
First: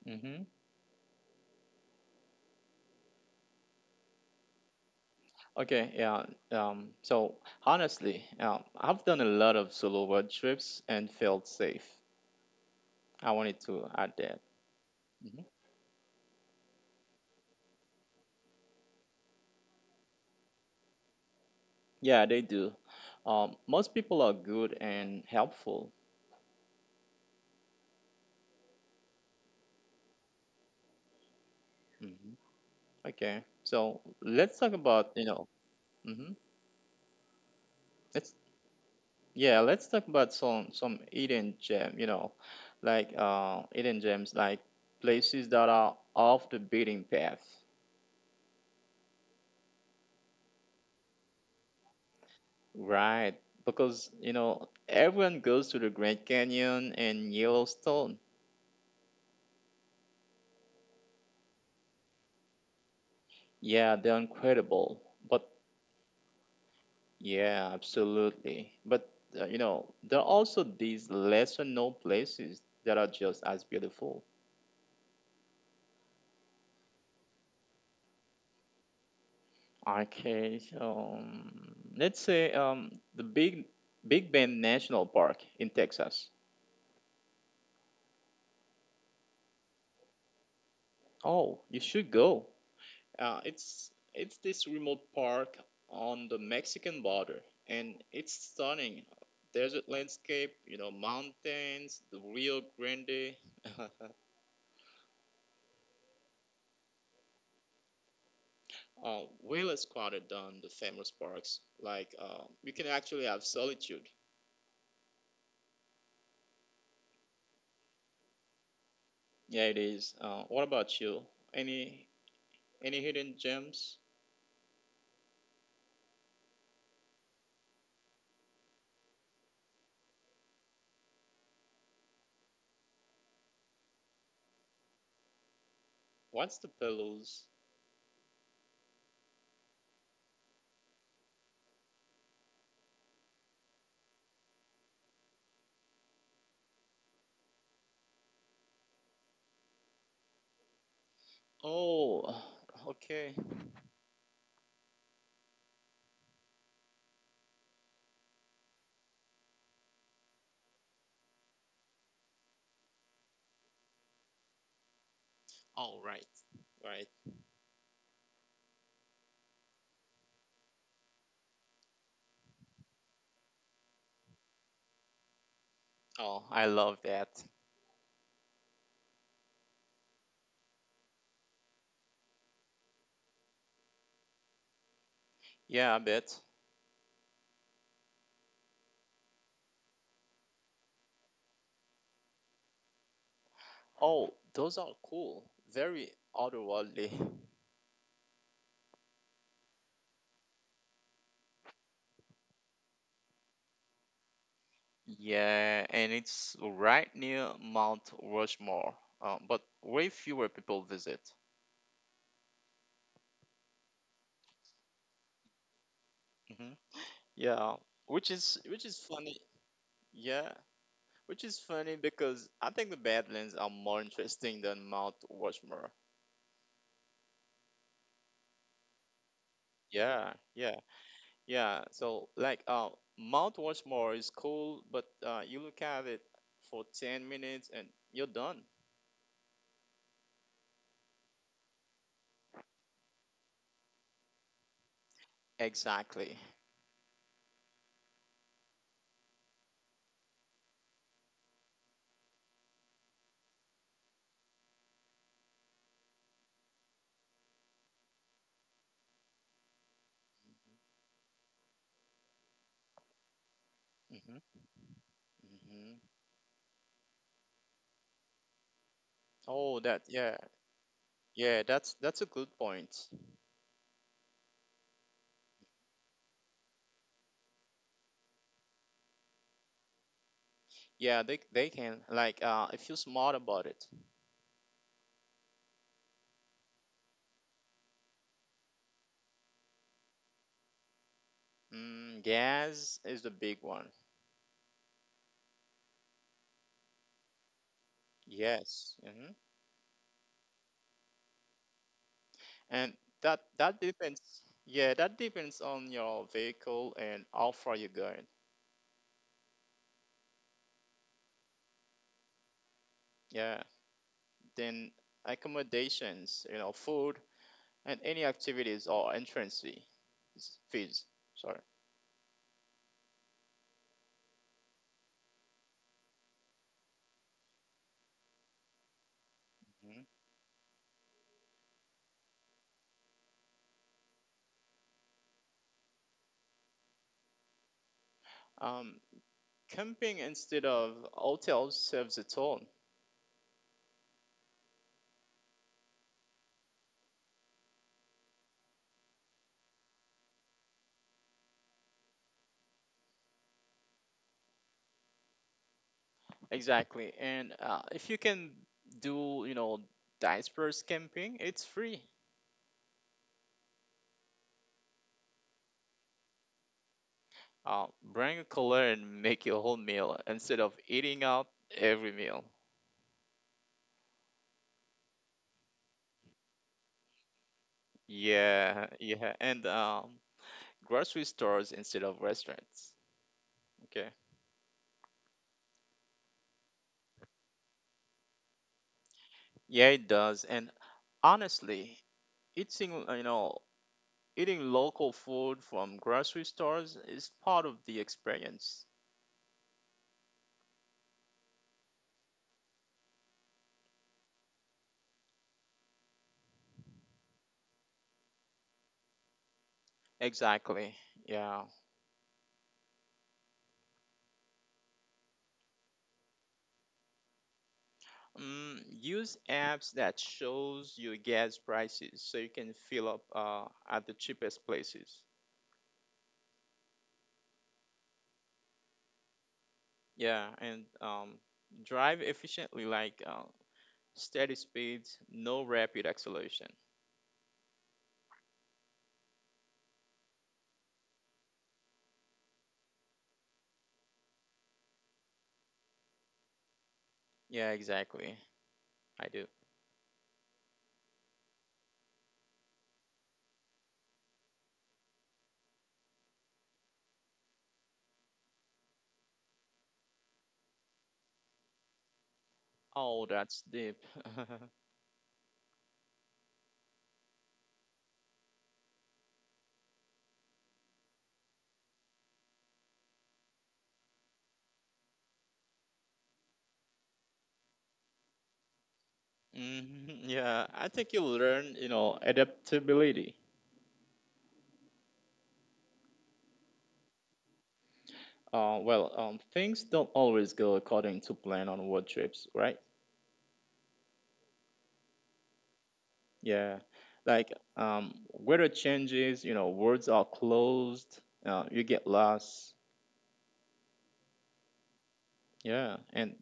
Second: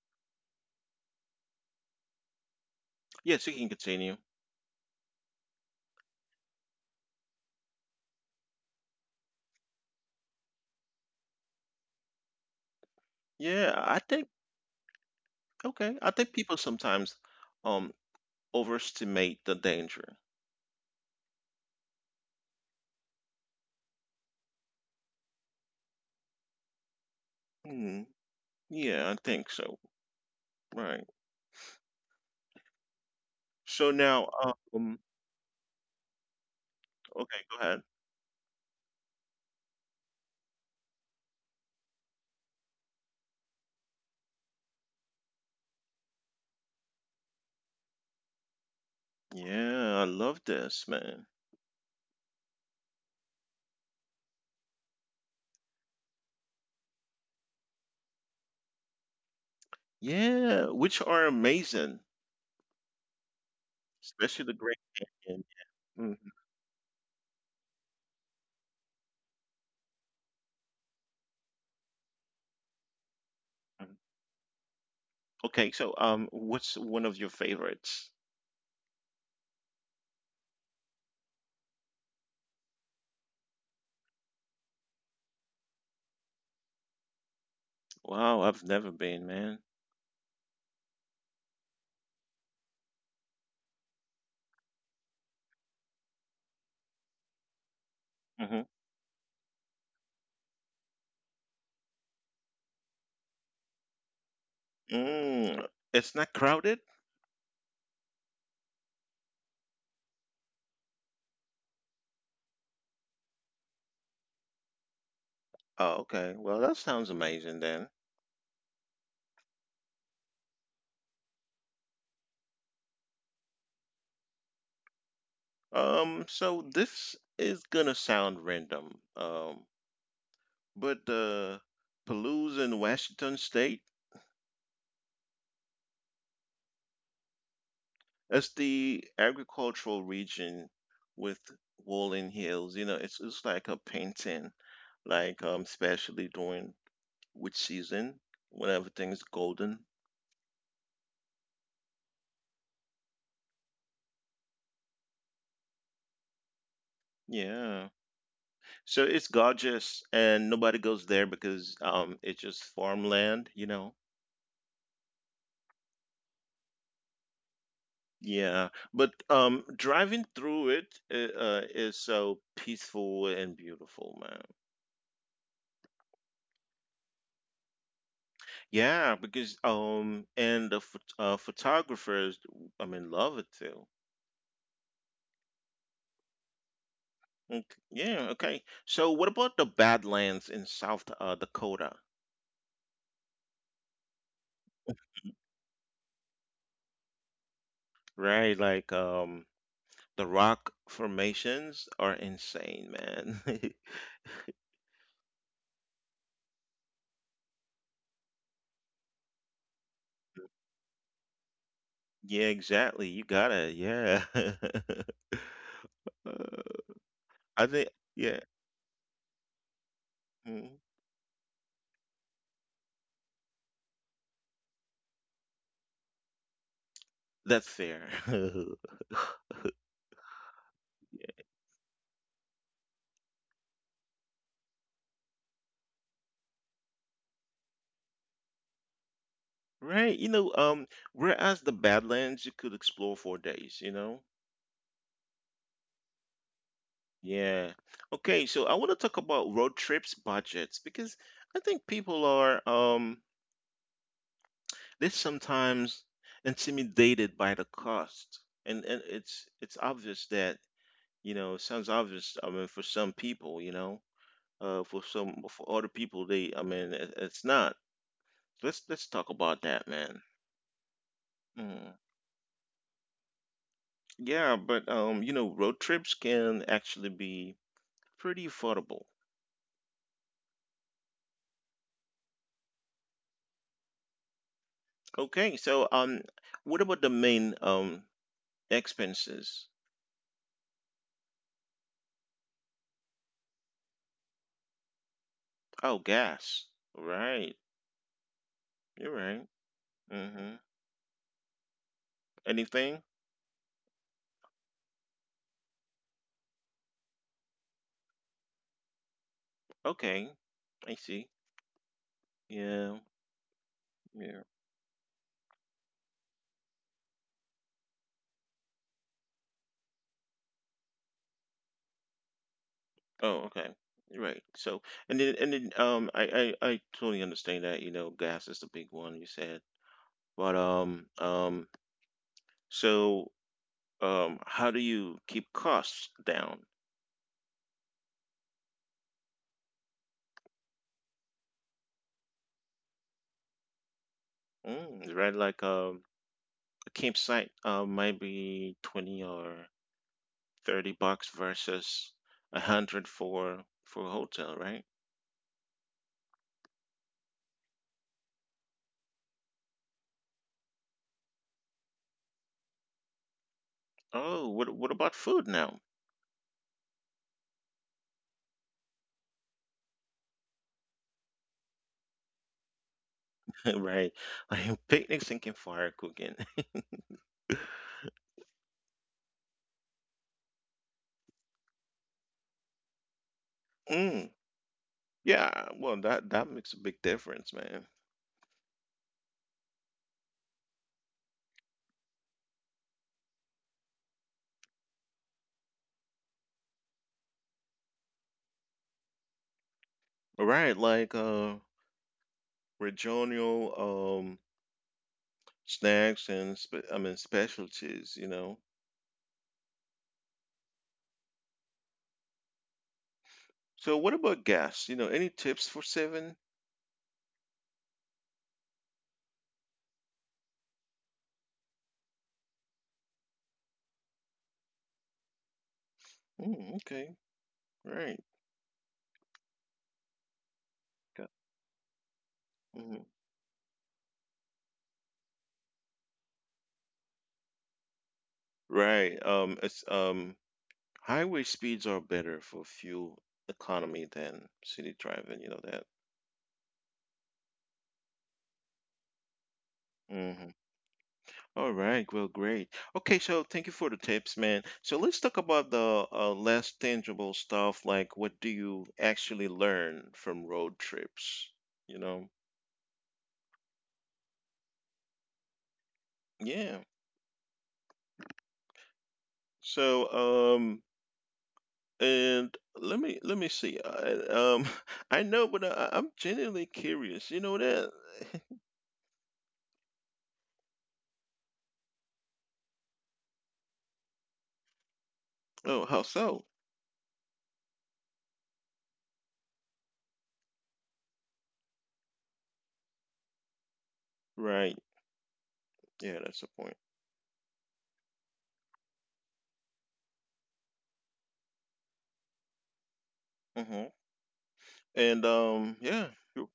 mhm. yeah. So you can continue. Okay, yeah. So honestly, I've done a lot of solo road trips and felt safe. I wanted Yeah, to I add think that. Hmm. okay. I think people sometimes um overestimate the danger. Yeah, they do. Most people are good and helpful. Hmm. Yeah, I think so. Right. Hmm. Okay, So now, so let's um, talk about, mhm. okay, go ahead. let's Yeah, let's talk about some hidden gems, like places that are off the beaten path, Yeah, I love this, man. right? Because everyone goes to the Grand Canyon and Yellowstone. Yeah, which are amazing, Yeah, they're especially the Great incredible. Canyon. But Mhm. yeah, absolutely. But there are also these lesser known places that are just as beautiful. Okay, so what's one of your favorites? Okay, so let's say, the Big Bend National Park in Texas. Wow, I've never been, man. Oh, you should go. It's this remote park on the Mexican border, and it's Hmm. stunning. Desert landscape, mountains, the Rio Grande. Mm, it's not crowded? Way less crowded than the famous parks. Like, you can actually have solitude. Oh, okay. Well, that sounds amazing then. Yeah, it is. What about you? Any any hidden gems? So this is gonna sound random. But Palouse in Washington State What's the pillows? as the agricultural region with rolling hills, it's like a painting, like especially during which season when everything's golden. Oh, okay. Yeah, so it's gorgeous, and nobody goes there because it's just farmland. All right. Right. Yeah, but driving through it is so peaceful and beautiful, man. Oh, I love that. Yeah, because and the photographers, I mean, love it too. Yeah, I bet. Yeah, okay. So what about the Badlands in South Dakota? Oh, those are cool. Very otherworldly. Right? Like the rock formations are insane, man. Yeah, and it's right near Mount Rushmore, but way fewer people visit. Yeah, exactly. You got it. Yeah. Uh, Hmm. I Yeah, think which yeah. is which is funny. Yeah, Mhm. which is funny because I think the Badlands are more interesting than Mount Rushmore. That's fair. Yeah, yeah. Yeah, so like, Mount Rushmore is cool, but, you look at it for 10 minutes and you're done. Right. Whereas the Badlands you could explore for days, you know? Exactly. Yeah. Okay, so I want to talk about road trips budgets because I think people are They're sometimes intimidated by the cost, and it's obvious that it sounds obvious. I mean, for some people, Hmm. for other people, Hmm. they I mean, it's not. Let's talk about that, Oh, man. that yeah, yeah. Mm. That's a good point. Yeah, but road trips can actually be pretty affordable. Yeah, they can, like, if you're smart about it. Okay, so what about the main expenses? Gas is the big one. Oh, gas. Right. You're Yes. right. Hmm. Mm-hmm. Anything? And that depends. Yeah, that depends on your vehicle and how far you're going. Okay, I see. Yeah, Yeah. yeah. Then accommodations, food and any activities or entrance fees. Sorry. Oh, okay. Right. So, I totally understand that. Gas is the big one you said, hmm but so, how do you keep costs down? Um, Camping instead of hotels serves its own. Mm, right, like a campsite, might be 20 or 30 bucks versus 100 for a hotel, right? Exactly. And if you can do, disperse camping, it's free. Oh, what about food now? Bring a cooler and make your whole meal instead of eating out every meal. Right, like picnics and campfire cooking. Yeah, yeah. And grocery stores instead of restaurants. Okay. Yeah, well, that makes a big difference, man. Yeah, it does. And honestly, eating, uh, you know, Eating local food from grocery stores is part of the experience. Right, like regional snacks and specialties. Exactly. Yeah. So what about gas? Any tips for seven? Use apps that shows your gas prices so you can fill up, at the cheapest places. Mm, okay, right. Yeah, and, Got- drive mhm. efficiently, like, steady speeds, no rapid acceleration. Right. It's highway speeds are better for fuel economy than city driving, you know that. Yeah, exactly. I do. Mm-hmm. All right, well, great. Okay, so thank you for the tips, man. So let's talk about the less tangible stuff, like what do you actually learn from road trips? You know? Oh, that's deep. Yeah. So, and let me see. I, I know, but I'm genuinely curious. You know that? Mhm. Yeah, I think you learn, adaptability. Oh, how so? Well, things don't always go according to plan on road trips, right? Right. Yeah, that's the point. Yeah, like, weather changes, roads are closed, you get lost. Hmm. And yeah. Yeah, and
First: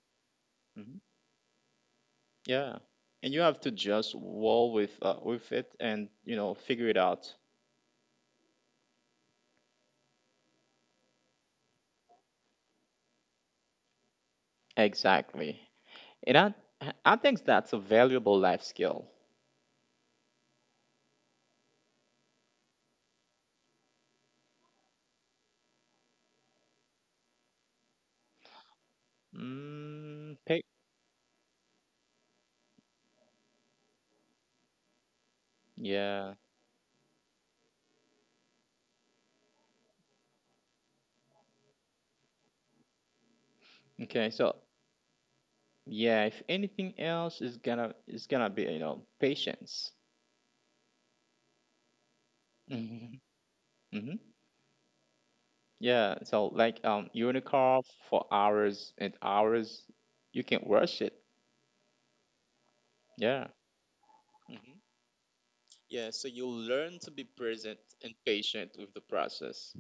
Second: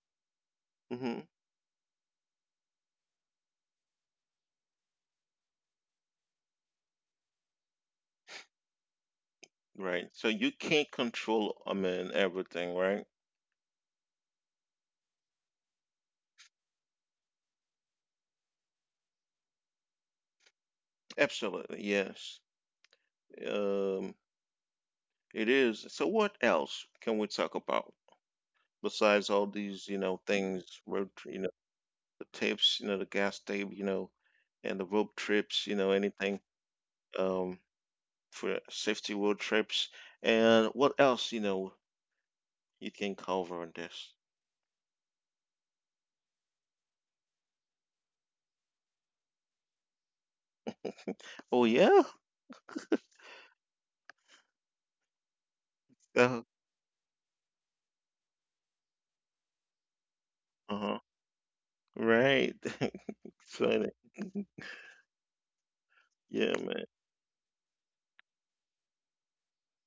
mhm, Mm-hmm. yeah, and you have to just roll with it and figure it out. Right. So you can't control, I mean, everything, right? Exactly, and I think that's a valuable life skill. Absolutely, yes. Um, it is. So what else can we talk about besides all these, Pick. things, road, tri- you know, the tips, the gas tape, and the road trips, Yeah. anything um for safety road trips and what else, you can cover on this. Okay. So yeah, if anything else is gonna be, patience. Oh yeah. Mm-hmm. Hmm. Yeah, so Uh, like, unicorn for hours and hours, you can watch uh-huh. it. Right. Yeah. Exciting. Hmm. Yeah, so you Yeah, man. learn to be present and patient with the process.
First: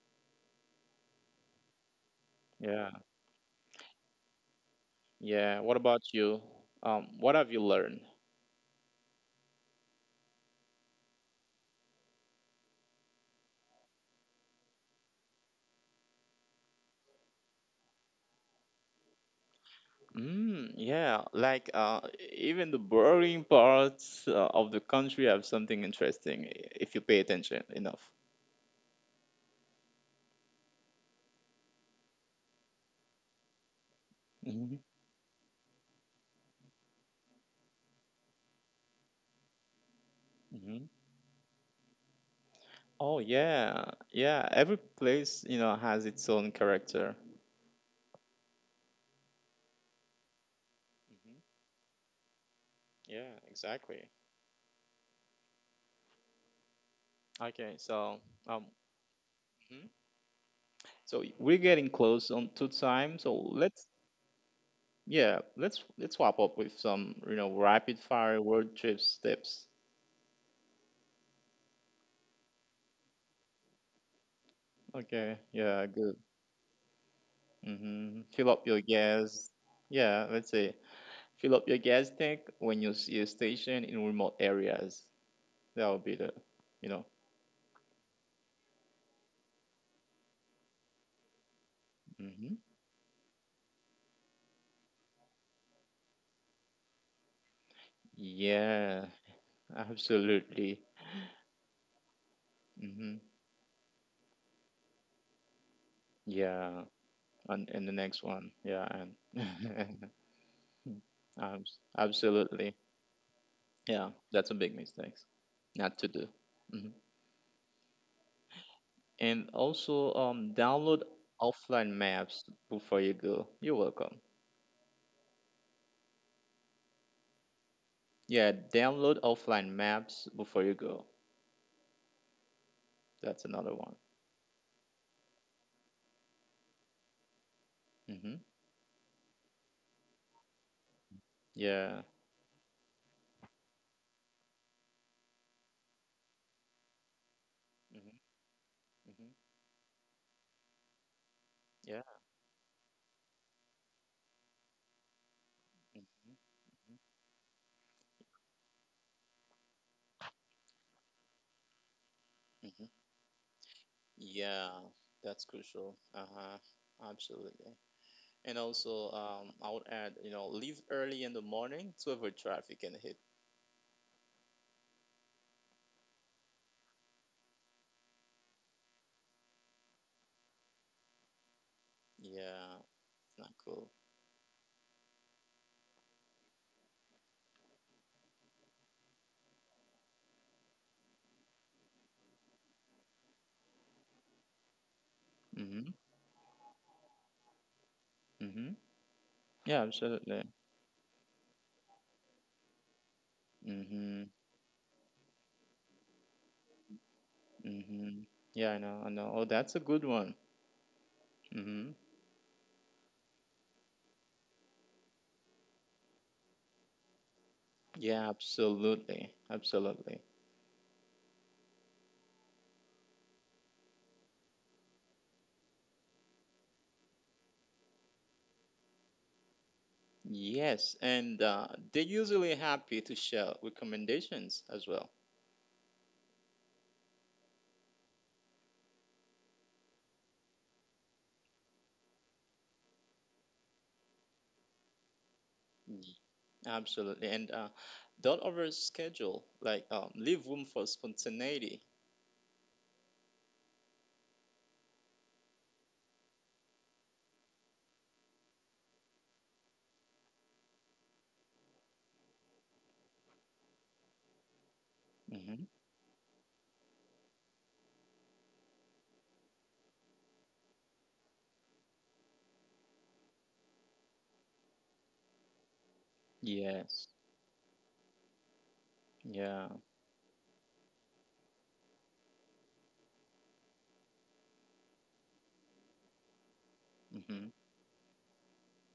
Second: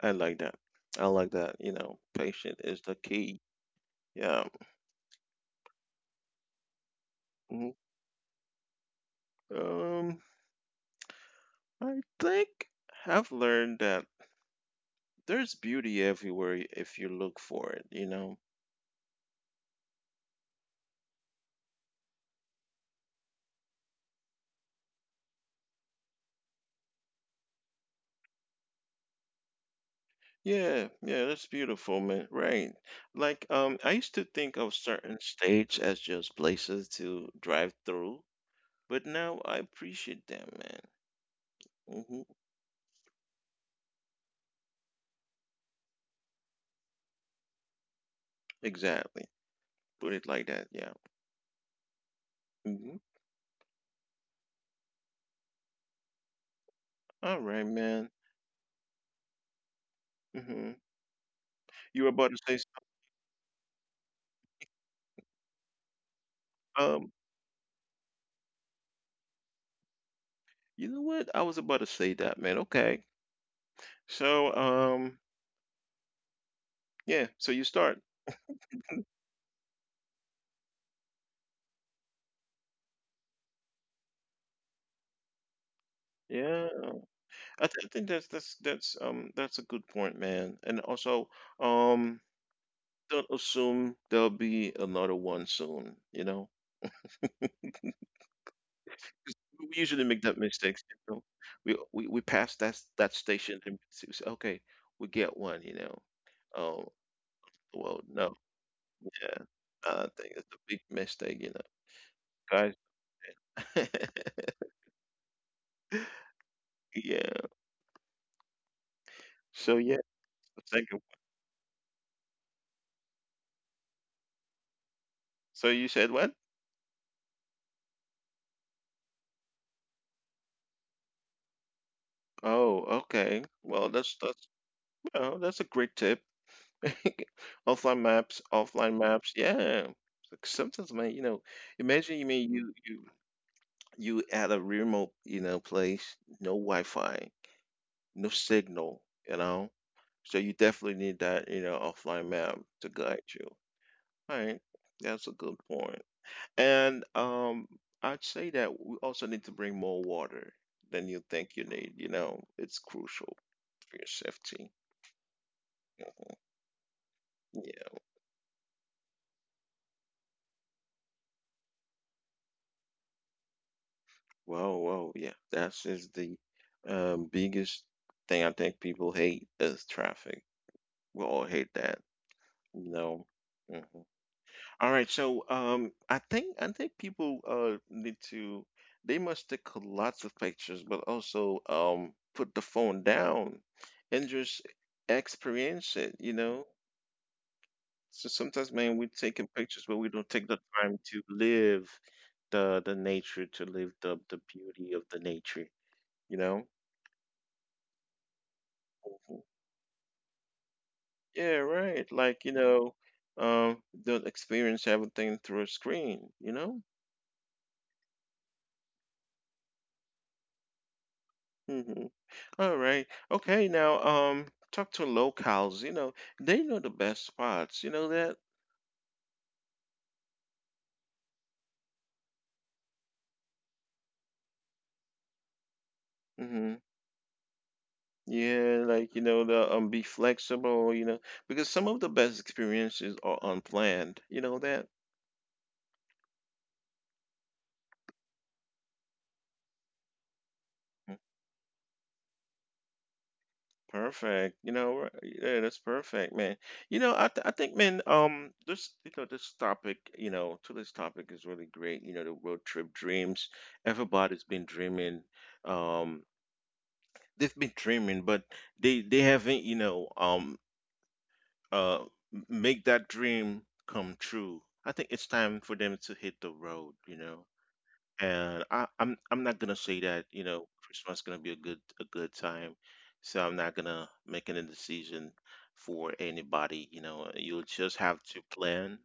I like that. I like that. Patient is the Yeah. key. Yeah. Yeah. What about you? What have you learned? Mhm. I think I've learned that there's beauty everywhere if you look for it. Mm, yeah, like, even the boring parts, of the country have something interesting, if you pay attention enough. Yeah, yeah, that's beautiful, man. Right. Like, I used to think of Hmm. certain states as just places to drive through, but now I appreciate them, man. Hmm. Hmm. Oh yeah, yeah. Every place, has its own character. Exactly. Put it like that, yeah. Hmm. Hmm. Yeah, exactly. All right, Okay, man. so um, mhm. Hmm. So we're You were getting about to say, close on to time. So let's yeah, let's wrap up with um, some, rapid fire road trip tips. you know what? I was about to say that, man. Okay. So, Okay, yeah, good. yeah, so you start. Hmm. Fill up your gas. Yeah, let's say fill up your gas tank when you see a station in remote areas. That would be the, Yeah. you know. I think that's a good point, man. And also, um, Hmm. don't assume there'll be another one soon. You know, Yeah, we usually make that absolutely. mistake. You know, we pass that Hmm. that station and we say, okay, we get one. You know, Yeah, oh and the well, next no, one. Yeah, and yeah, I think it's a big Mm. mistake. You know, Absolutely. guys. Yeah, that's a big mistake not to do. hmm Yeah. And So yeah, also, thank download you. offline maps before you go. You're welcome. So you said what? Yeah, download offline maps before you go. Oh, okay. That's another Well, one. that's a great tip. Hmm. offline maps, yeah. Like sometimes, man, Yeah. imagine you at a remote, place, no Wi-Fi, no Hmm. signal, you Hmm. know. So you definitely need that, Yeah. offline map to guide you. All right, that's a good point. And Hmm. I'd say that we also need to bring more water than you think you need. It's Hmm. crucial for your safety. Yeah. that's crucial. Uh-huh. Yeah. Absolutely. And also, I would add, leave early in the morning to avoid traffic and hit. Whoa, whoa, yeah. That's just the biggest thing I think people hate is traffic. We all hate that, you Yeah, know. it's not Mhm. cool. All right, so I think people need to they must take lots of pictures, but also put the phone down and just experience it. So sometimes, man, Mm-hmm. we're taking pictures, but Yeah, we don't take the absolutely. time to live the nature, to live the Mm-hmm. beauty of the nature, you know. Mm-hmm. Yeah, I know, I Mhm. know. Oh, that's a good one. Yeah, right. Mm-hmm. Like, don't experience everything through a screen, you know? Yeah, absolutely. Absolutely. Mm-hmm. All right. Okay, now, talk to locals, they know the best spots, you know that? Yes, and they're usually happy to share recommendations as well. Mm-hmm. Yeah, like, the be flexible, because some of the best experiences are unplanned, you know that? Y- Absolutely. And don't overschedule, like, leave room for spontaneity. Perfect. Yeah, that's perfect, man. I think, man, this you know this topic, you know, to this topic is really great. The road trip dreams. Everybody's been dreaming. Mm-hmm. Um, they've been dreaming, but they haven't, uh, make that dream come true. I think it's time for them to hit the road. You Yes. know and I'm not gonna Yeah. say that Christmas is gonna be a good time, so I'm not gonna make any decision for anybody. You know, Mm-hmm. you'll just have to plan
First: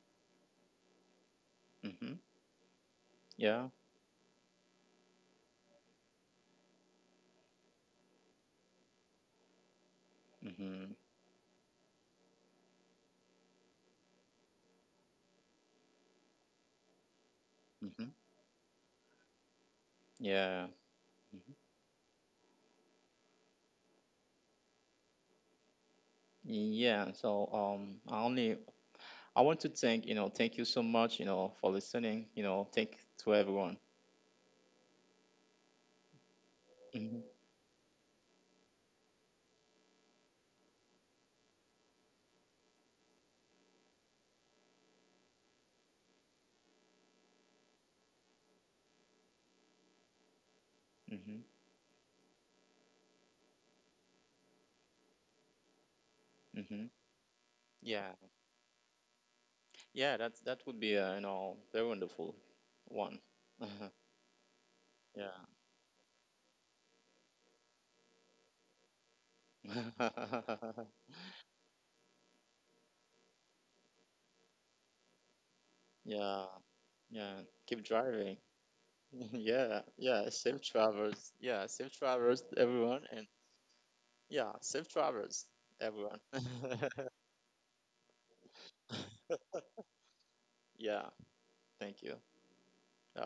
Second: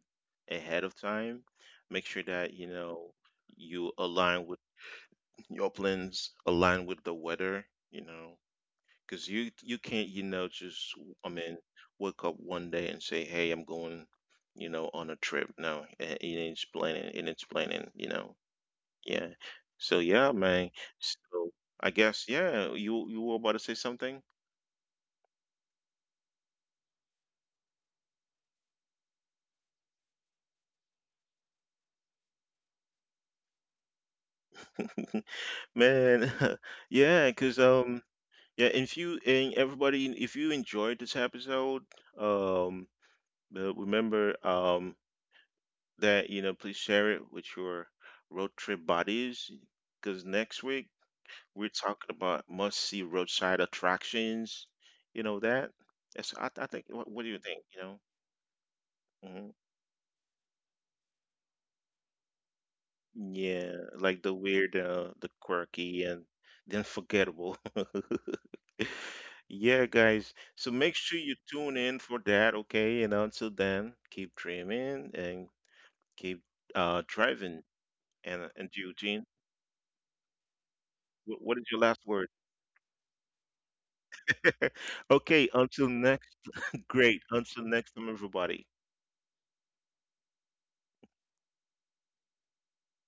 ahead of time, make Mm-hmm. sure that Yeah. you align with your plans, align with the weather. You know, because you can't Mm-hmm. just I mean wake up one day and say hey I'm going on a trip. No, it's planning and it's planning. Mm-hmm. Yeah. So yeah, Yeah. man. Mm-hmm. So I guess yeah, you were about to say something? Yeah, so, I want to thank you so much, for listening, thank to everyone. Man, Hmm. Yeah, cause um yeah, and if you and everybody if you enjoyed this episode, um remember that please share it with your road trip buddies. Cause next week Hmm. we're talking about must-see roadside attractions, you know that? That's I Hmm. think what do you think, you know? Yeah, Mhm. yeah, that would be a, very wonderful one. Yeah, like the weird, Yeah, the quirky, and the unforgettable. Yeah, guys. So make sure you tune in for that, okay? And until then, keep dreaming and yeah, keep yeah. driving. Keep driving. And Eugene, Yeah, yeah. Safe travels. Yeah, what is your safe last word? travels, everyone, and yeah, safe travels, Okay, until everyone. next, great. Until next time, everybody. Yeah, thank you. Have